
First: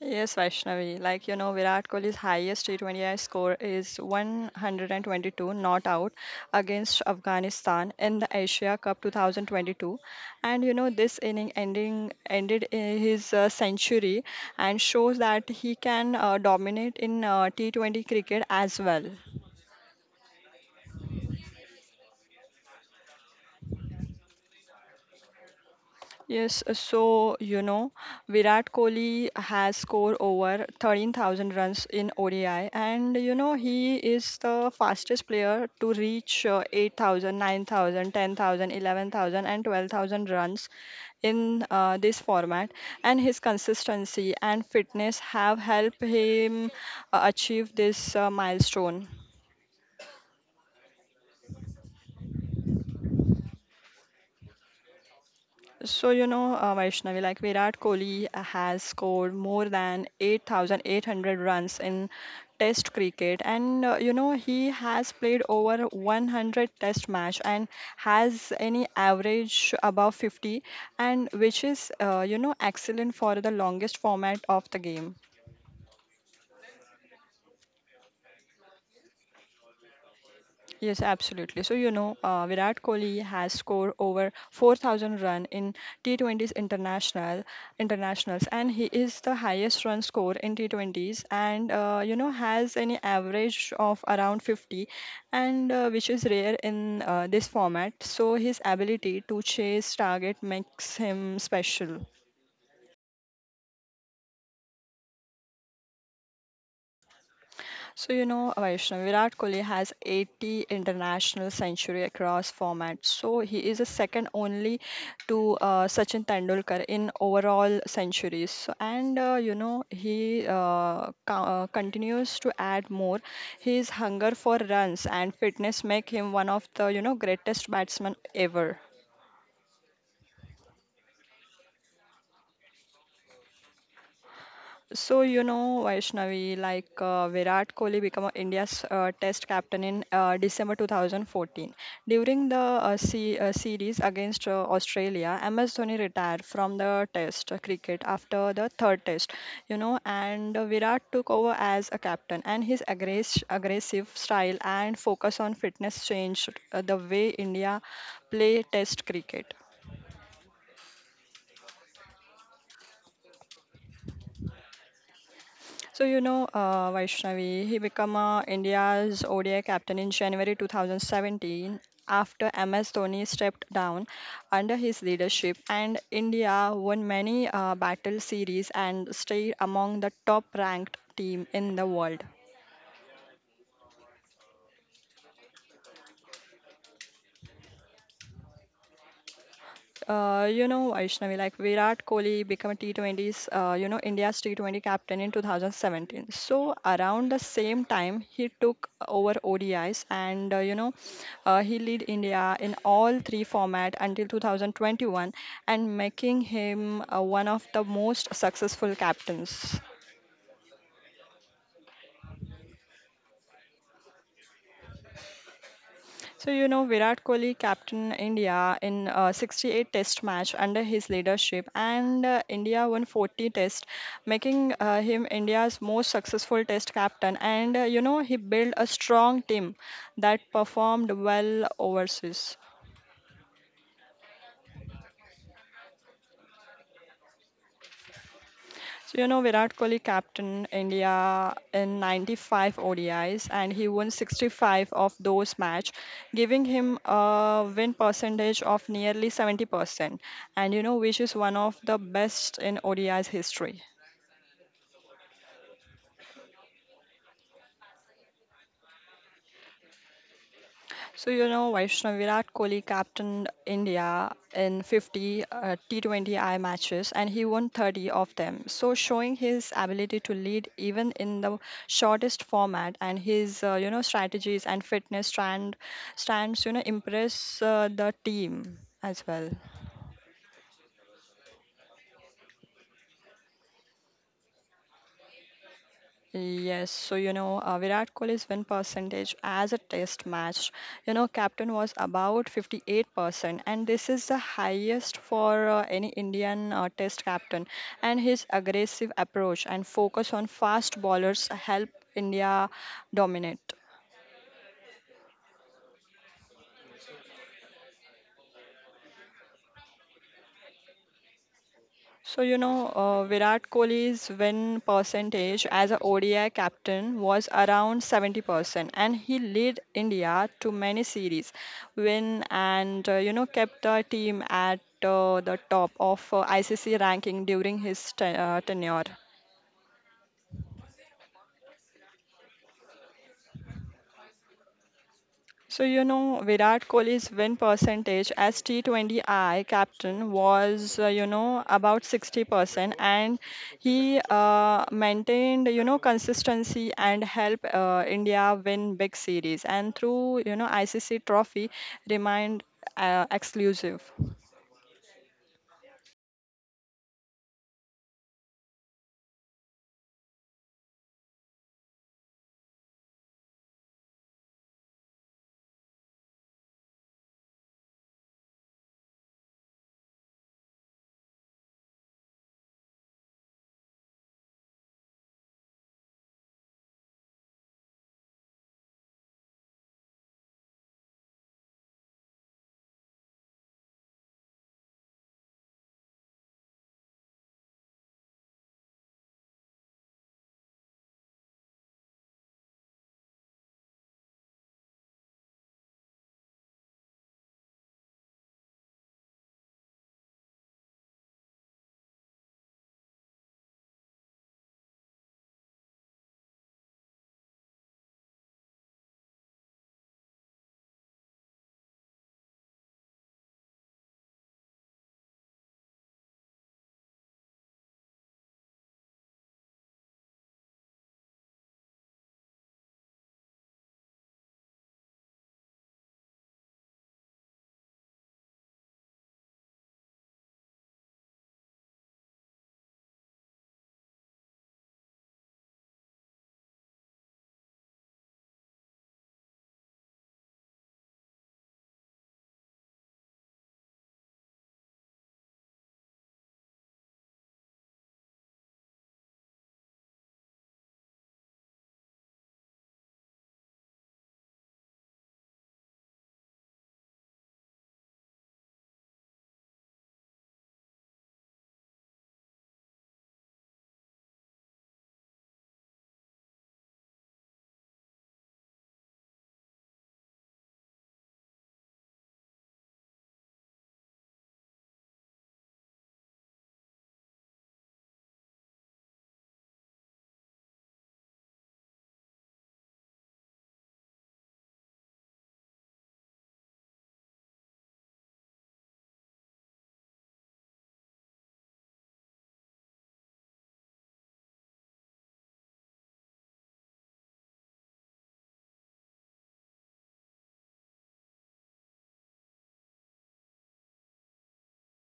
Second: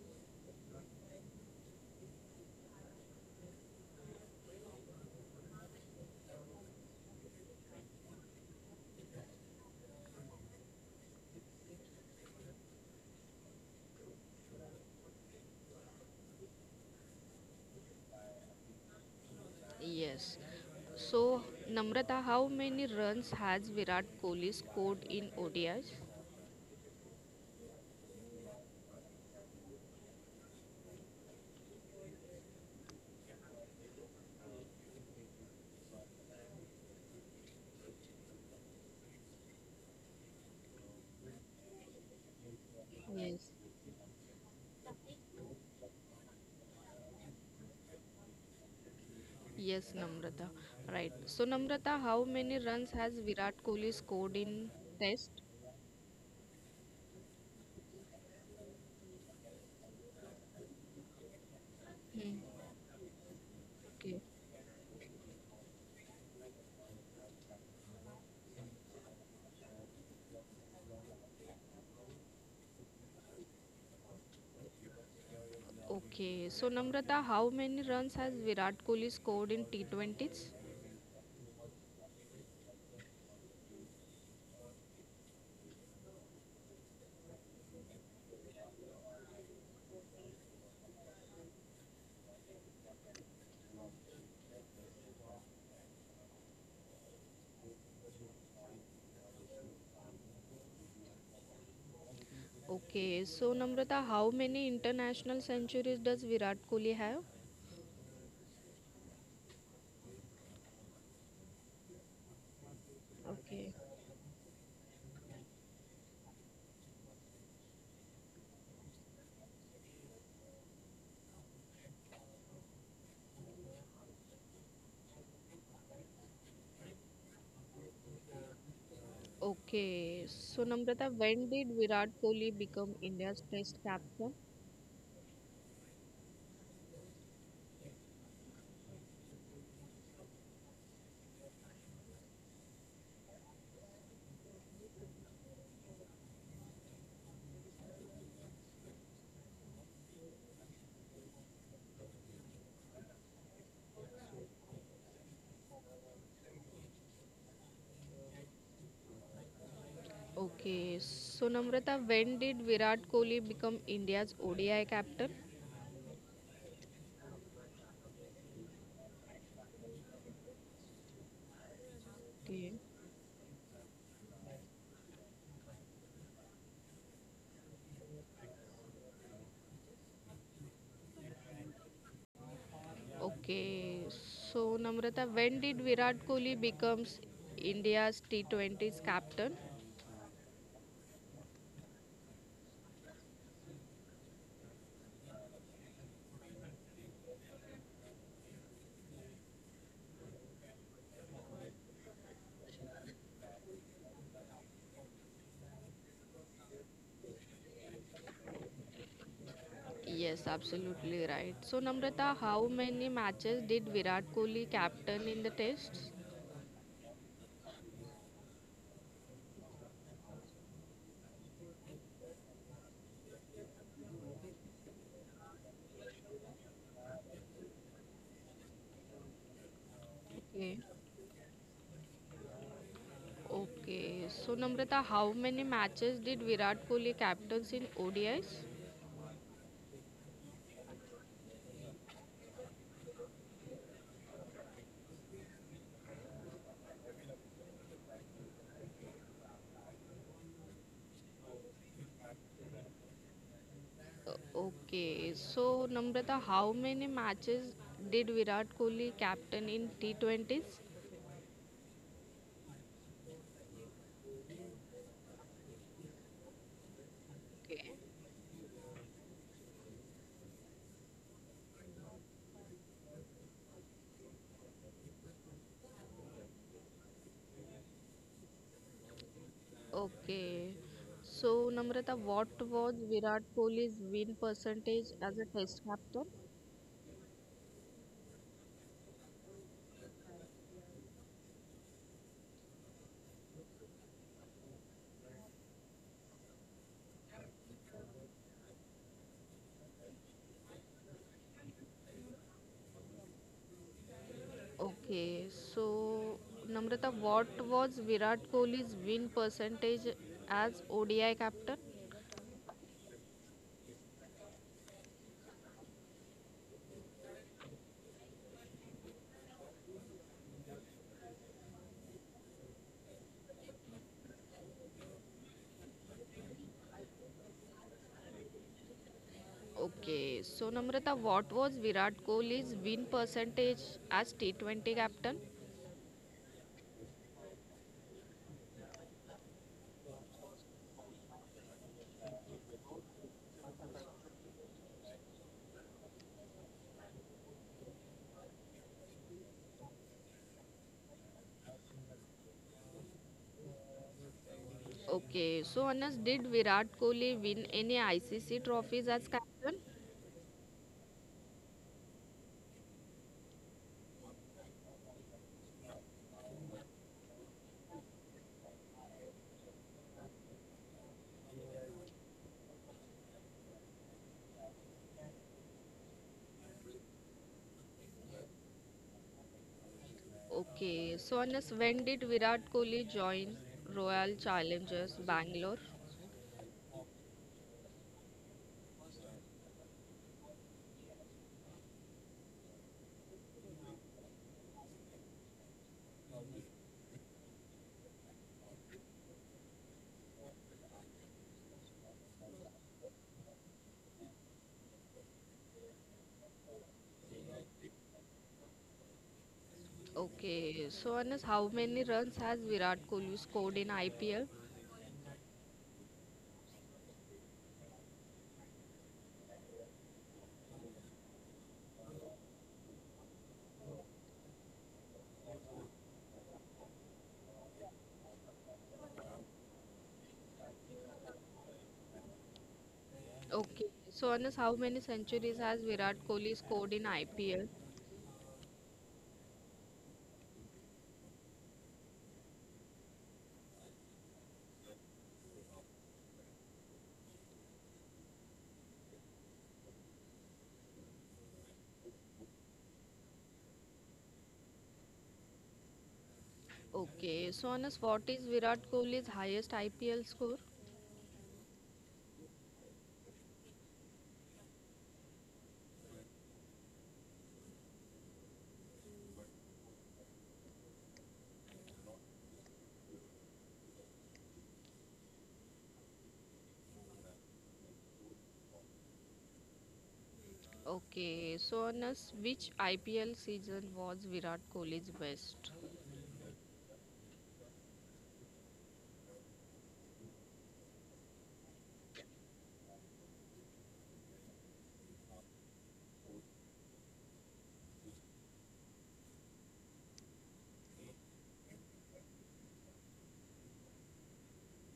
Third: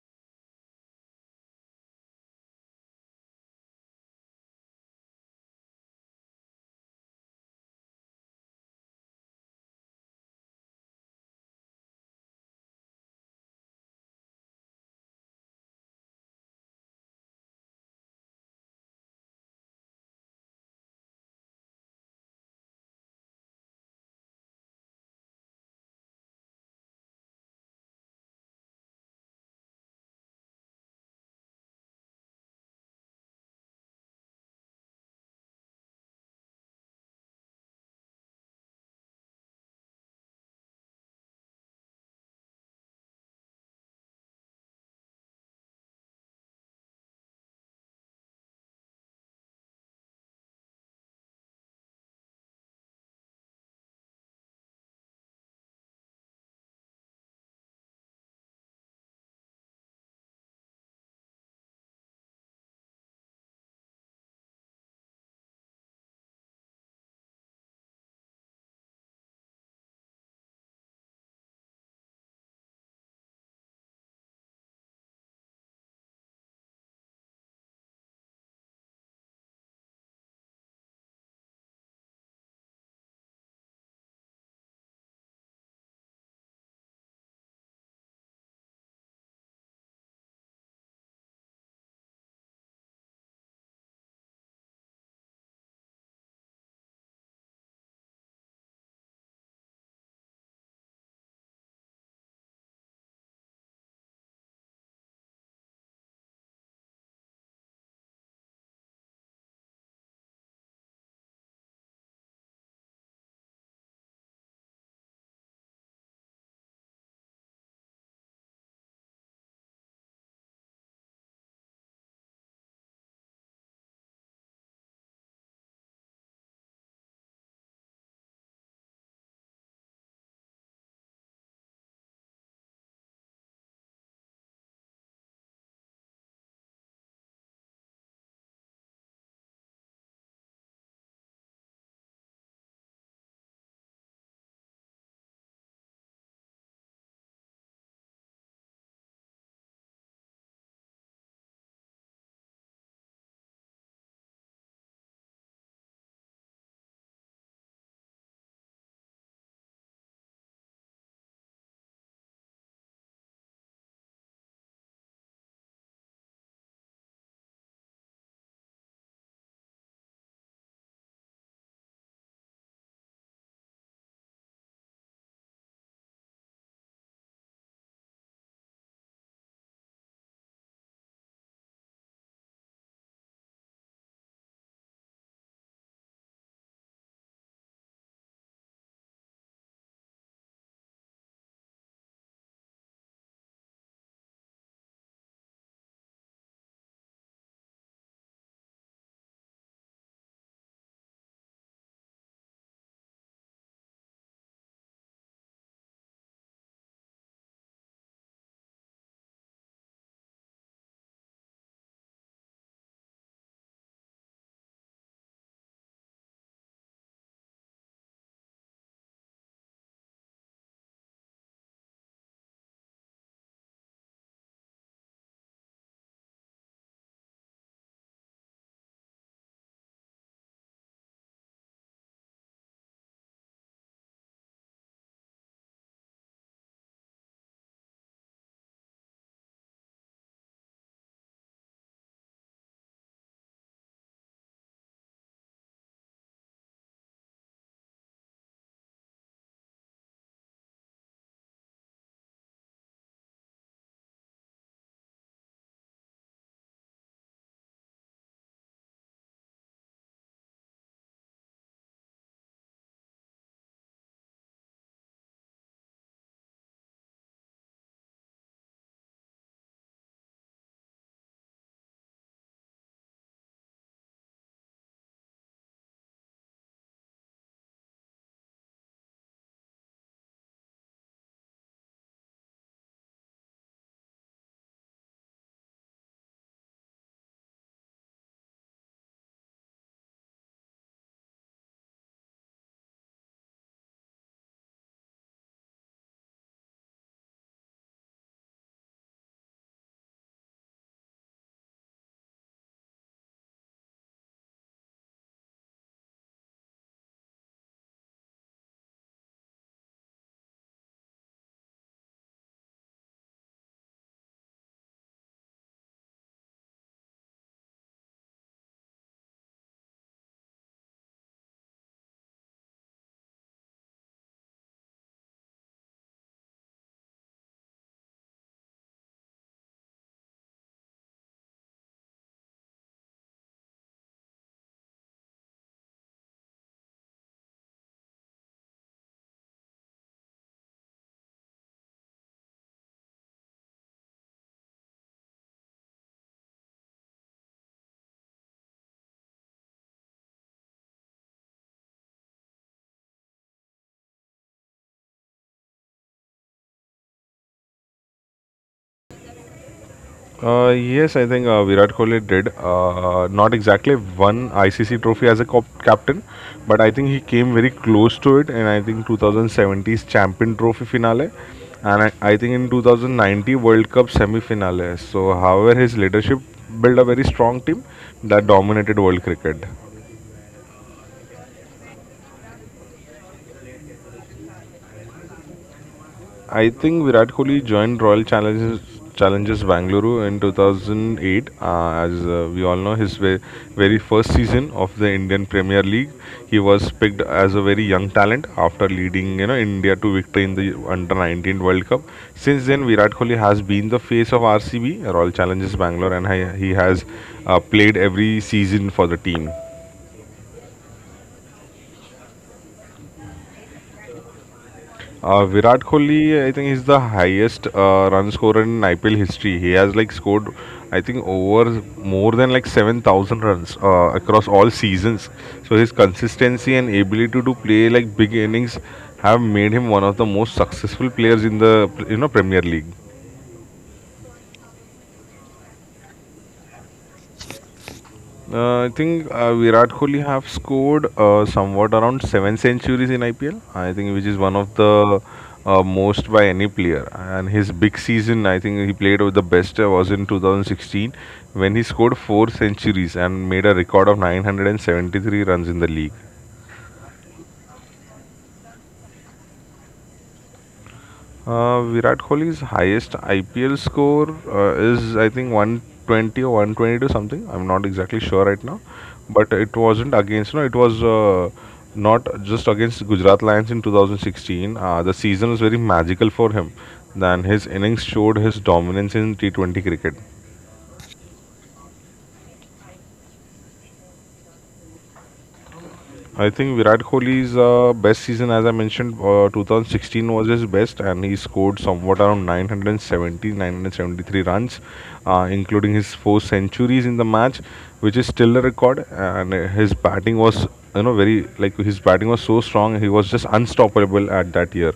Speaker 1: Yes, Vaishnavi. Like, you know, Virat Kohli's highest T twenty I score is one hundred twenty-two not out against Afghanistan in the Asia Cup twenty twenty-two. And, you know, this inning ending ended i- his uh, century and shows that he can uh, dominate in uh, T twenty cricket as well.
Speaker 3: Yes. So, Namrata, how many runs has Virat Kohli scored in O D Is?
Speaker 1: Yes, uh, so you know, Virat Kohli has scored over thirteen thousand runs in O D I, and you know, he is the fastest player to reach uh, eight thousand, runs in uh, this format. And his
Speaker 3: Yes.
Speaker 1: consistency and fitness have helped him uh, achieve this uh, milestone.
Speaker 3: Yes, Namrata. Right. So, Namrata, how many runs has Virat Kohli scored in Test?
Speaker 1: So, you know, uh, Vaishnavi, like Virat Kohli has scored more than eight thousand eight hundred runs in
Speaker 3: Hmm.
Speaker 1: Test cricket, and uh, you
Speaker 3: Okay.
Speaker 1: know, he has played over one hundred Test match and has any average above fifty, and which is, uh, you know, excellent for the longest format of the game.
Speaker 3: Okay. So, Namrata, how many runs has Virat Kohli scored in T twenty s?
Speaker 1: Yes, absolutely. So you know, uh, Virat Kohli has scored over four thousand run in T twenties international internationals, and he is the highest run score in T twenties, and uh, you know has an average of around fifty, and uh, which is rare in uh, this format. So his ability to chase target makes him special.
Speaker 3: Okay. So, Namrata, how many international centuries does Virat Kohli have?
Speaker 1: So, you know, Vaishnav, Virat Kohli has eighty international century across formats. So, he is
Speaker 3: Okay.
Speaker 1: a second only to uh, Sachin Tendulkar in overall centuries. So, and, uh, you know, he uh, co- uh, continues to add more. His hunger for runs and fitness make him one of the, you know, greatest batsmen ever.
Speaker 3: Okay, so Namrata, when did Virat Kohli become India's test captain?
Speaker 1: So, you know, Vaishnavi, like uh, Virat Kohli became India's uh, test captain in uh, December two thousand fourteen. During the uh, se- uh, series against uh, Australia, M S Dhoni retired from the test uh, cricket after the third test, you know, and uh, Virat took over as a captain. And his aggress- aggressive style and focus on fitness changed uh, the way India play test cricket.
Speaker 3: Okay, so Namrata, when did Virat Kohli become India's O D I captain?
Speaker 1: So you know, uh, Vaishnavi, he became uh, India's O D I captain in January two thousand seventeen after
Speaker 3: Okay.
Speaker 1: M S Dhoni stepped down under his leadership, and India won many uh, battle series and stayed among the top-ranked team in the world.
Speaker 3: Okay, so Namrata, when did Virat Kohli becomes India's T twenty's captain?
Speaker 1: Uh, you know, Vaishnavi, like Virat Kohli became a T twenties, uh, you know, India's T twenty captain in two thousand seventeen. So around the same time, he took over O D Is and, uh, you know, uh, he lead India in all three format until two thousand twenty-one and making him uh, one of the most successful captains.
Speaker 3: Yes, absolutely right. So Namrata, how many matches did Virat Kohli captain in the tests?
Speaker 1: So you know Virat Kohli captained India in uh, sixty-eight test match under his leadership and uh, India won forty test, making uh, him India's most successful test captain and uh, you know he built a strong team that
Speaker 3: Okay.
Speaker 1: performed well overseas.
Speaker 3: Okay, so Namrata, how many matches did Virat Kohli captains in O D Is?
Speaker 1: So, you know, Virat Kohli captained India in ninety-five O D Is and he won sixty-five of those match, giving him a win percentage of nearly seventy percent. And, you know, which is one of the best in O D I's history.
Speaker 3: Uh, Okay, so Namrata, how many matches did Virat Kohli captain in T twenty s?
Speaker 1: So, you know, Vaishnav Virat Kohli captained India in fifty uh, T twenty I matches and he won
Speaker 3: Okay.
Speaker 1: thirty of them. So, showing his ability to lead even in the shortest format and his, uh, you know, strategies and fitness stand, stands, you know, impress uh, the team as well.
Speaker 3: Okay, so Namrata, what was Virat Kohli's win percentage as a test captain?
Speaker 1: Yes, so you know, uh, Virat Kohli's win percentage as a test match, you know, captain was about fifty-eight percent, and this is the highest for uh, any Indian uh, test captain. And his aggressive approach and focus on fast bowlers help India dominate.
Speaker 3: Okay, so Namrata, what was Virat Kohli's win percentage as O D I captain?
Speaker 1: So, you know, uh, Virat Kohli's win percentage as a O D I captain was around seventy percent, and he led India to many series win and, uh, you know, kept the team at uh, the top of uh, I C C ranking during his te- uh, tenure.
Speaker 3: Okay, so Namrata, what was Virat Kohli's win percentage as T twenty captain?
Speaker 1: So you know Virat Kohli's win percentage as T twenty I captain was uh, you know about sixty percent and he uh, maintained you know consistency and help uh, India win big series and through you know I C C trophy remained uh, exclusive.
Speaker 3: Okay, so Anas, did Virat Kohli win any I C C trophies as captain?
Speaker 2: Uh, yes, I think uh, Virat Kohli did. Uh, not exactly one I C C trophy as a cop- captain, but I think he came very close to it. And I think two thousand seventeen's Champion Trophy finale, and I, I think in two thousand nineteen World Cup semi finale. So, however, his leadership built a very strong team that dominated world cricket.
Speaker 3: Okay, so Anas, when did Virat Kohli join Royal Challengers Bangalore?
Speaker 2: I think Virat Kohli joined Royal Challenges Challenges Bangalore in two thousand eight. Uh, as uh, we all know, his ve- very first season of the Indian Premier League, he was picked as a very young talent after leading you know India to victory in the Under nineteen World Cup. Since then, Virat Kohli has been the face of R C B Royal Challenges Bangalore, and he, he has uh, played every season for the team.
Speaker 3: Okay, so Anas, how many runs has Virat Kohli scored in I P L?
Speaker 2: Uh, Virat Kohli, I think he's the highest uh, run scorer in I P L history. He has like scored, I think, over more than like seven thousand runs uh, across all seasons. So his consistency and ability to play like big innings have made him one of the most successful players in the you know Premier League.
Speaker 3: Okay, so Anas, how many centuries has Virat Kohli scored in I P L?
Speaker 2: Uh, I think uh, Virat Kohli have scored uh, somewhat around seven centuries in I P L. I think which is one of the uh, most by any player. And his big season, I think he played with the best uh, was in two thousand sixteen, when he scored four centuries and made a record of nine hundred seventy-three runs in the league.
Speaker 3: Okay, so Anas, what is Virat Kohli's highest I P L score?
Speaker 2: Uh, Virat Kohli's highest I P L score uh, is, I think, one hundred twenty or one hundred twenty-two something. I'm not exactly sure right now. But it wasn't against, no, it was uh, not just against Gujarat Lions in two thousand sixteen. Uh, the season was very magical for him. Then his innings showed his dominance in T twenty cricket.
Speaker 3: Okay, so Anas, which I P L season was Virat Kohli's best?
Speaker 2: I think Virat Kohli's uh, best season, as I mentioned, uh, two thousand sixteen was his best, and he scored somewhat around nine hundred seventy, nine hundred seventy-three runs, uh, including his four centuries in the match, which is still a record. And uh, his batting was, you know, very like his batting was so strong, he was just unstoppable at that year.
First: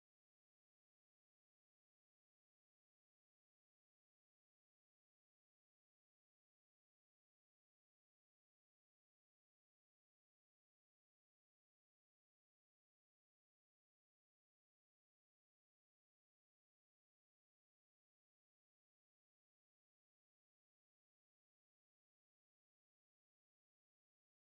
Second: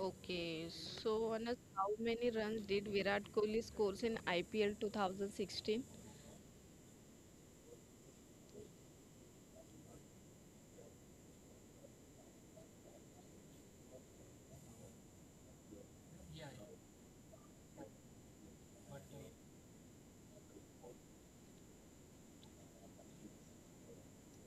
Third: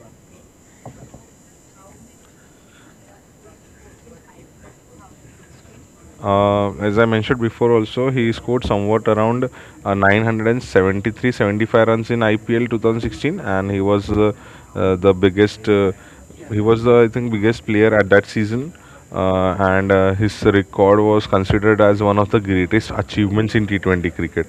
Speaker 3: Okay, so Anas, how many runs did Virat Kohli score in I P L twenty sixteen?
Speaker 2: Uh, as I mentioned before, also he scored somewhat around uh, nine hundred seventy-three seventy-five runs in I P L two thousand sixteen, and he was uh, uh, the biggest. Uh, he was the I think biggest player at that season, uh, and uh, his record was considered as one of the greatest achievements in T twenty cricket.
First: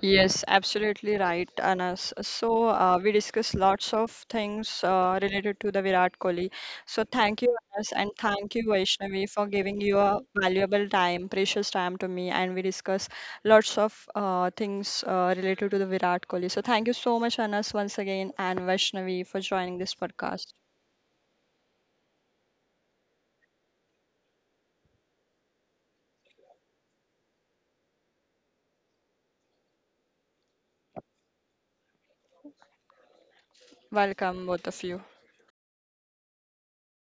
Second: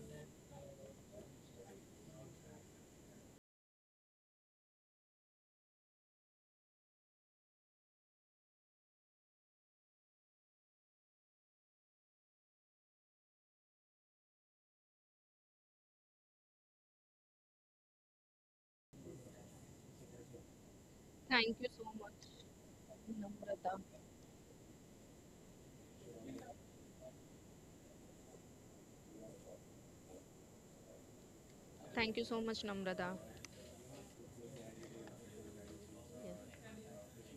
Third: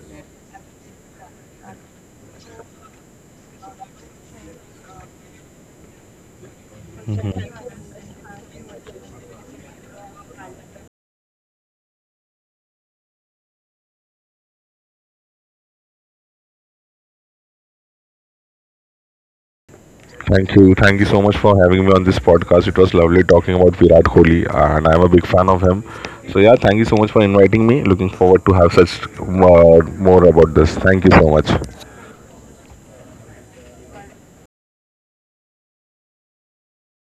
Speaker 1: Yes, absolutely right, Anas. So uh, we discussed lots of things uh, related to the Virat Kohli. So thank you, Anas, and thank you, Vaishnavi, for giving your valuable time, precious time to me. And we discussed lots of uh, things uh, related to the Virat Kohli. So thank you so much, Anas, once again, and Vaishnavi for joining this podcast.
Speaker 2: Thank you. Thank you so much
Speaker 3: Thank
Speaker 2: for
Speaker 3: you
Speaker 2: having
Speaker 3: so
Speaker 2: me on
Speaker 3: much,
Speaker 2: this podcast. It was lovely talking about
Speaker 3: Namrata.
Speaker 2: Virat Kohli, and I'm a big fan of him. So yeah, thank you so much for inviting me. Looking forward to have such uh, more about this. Thank you so much.
Speaker 3: Thank you so much, Namrata.
Speaker 1: Welcome, both of you.
Speaker 3: Yes.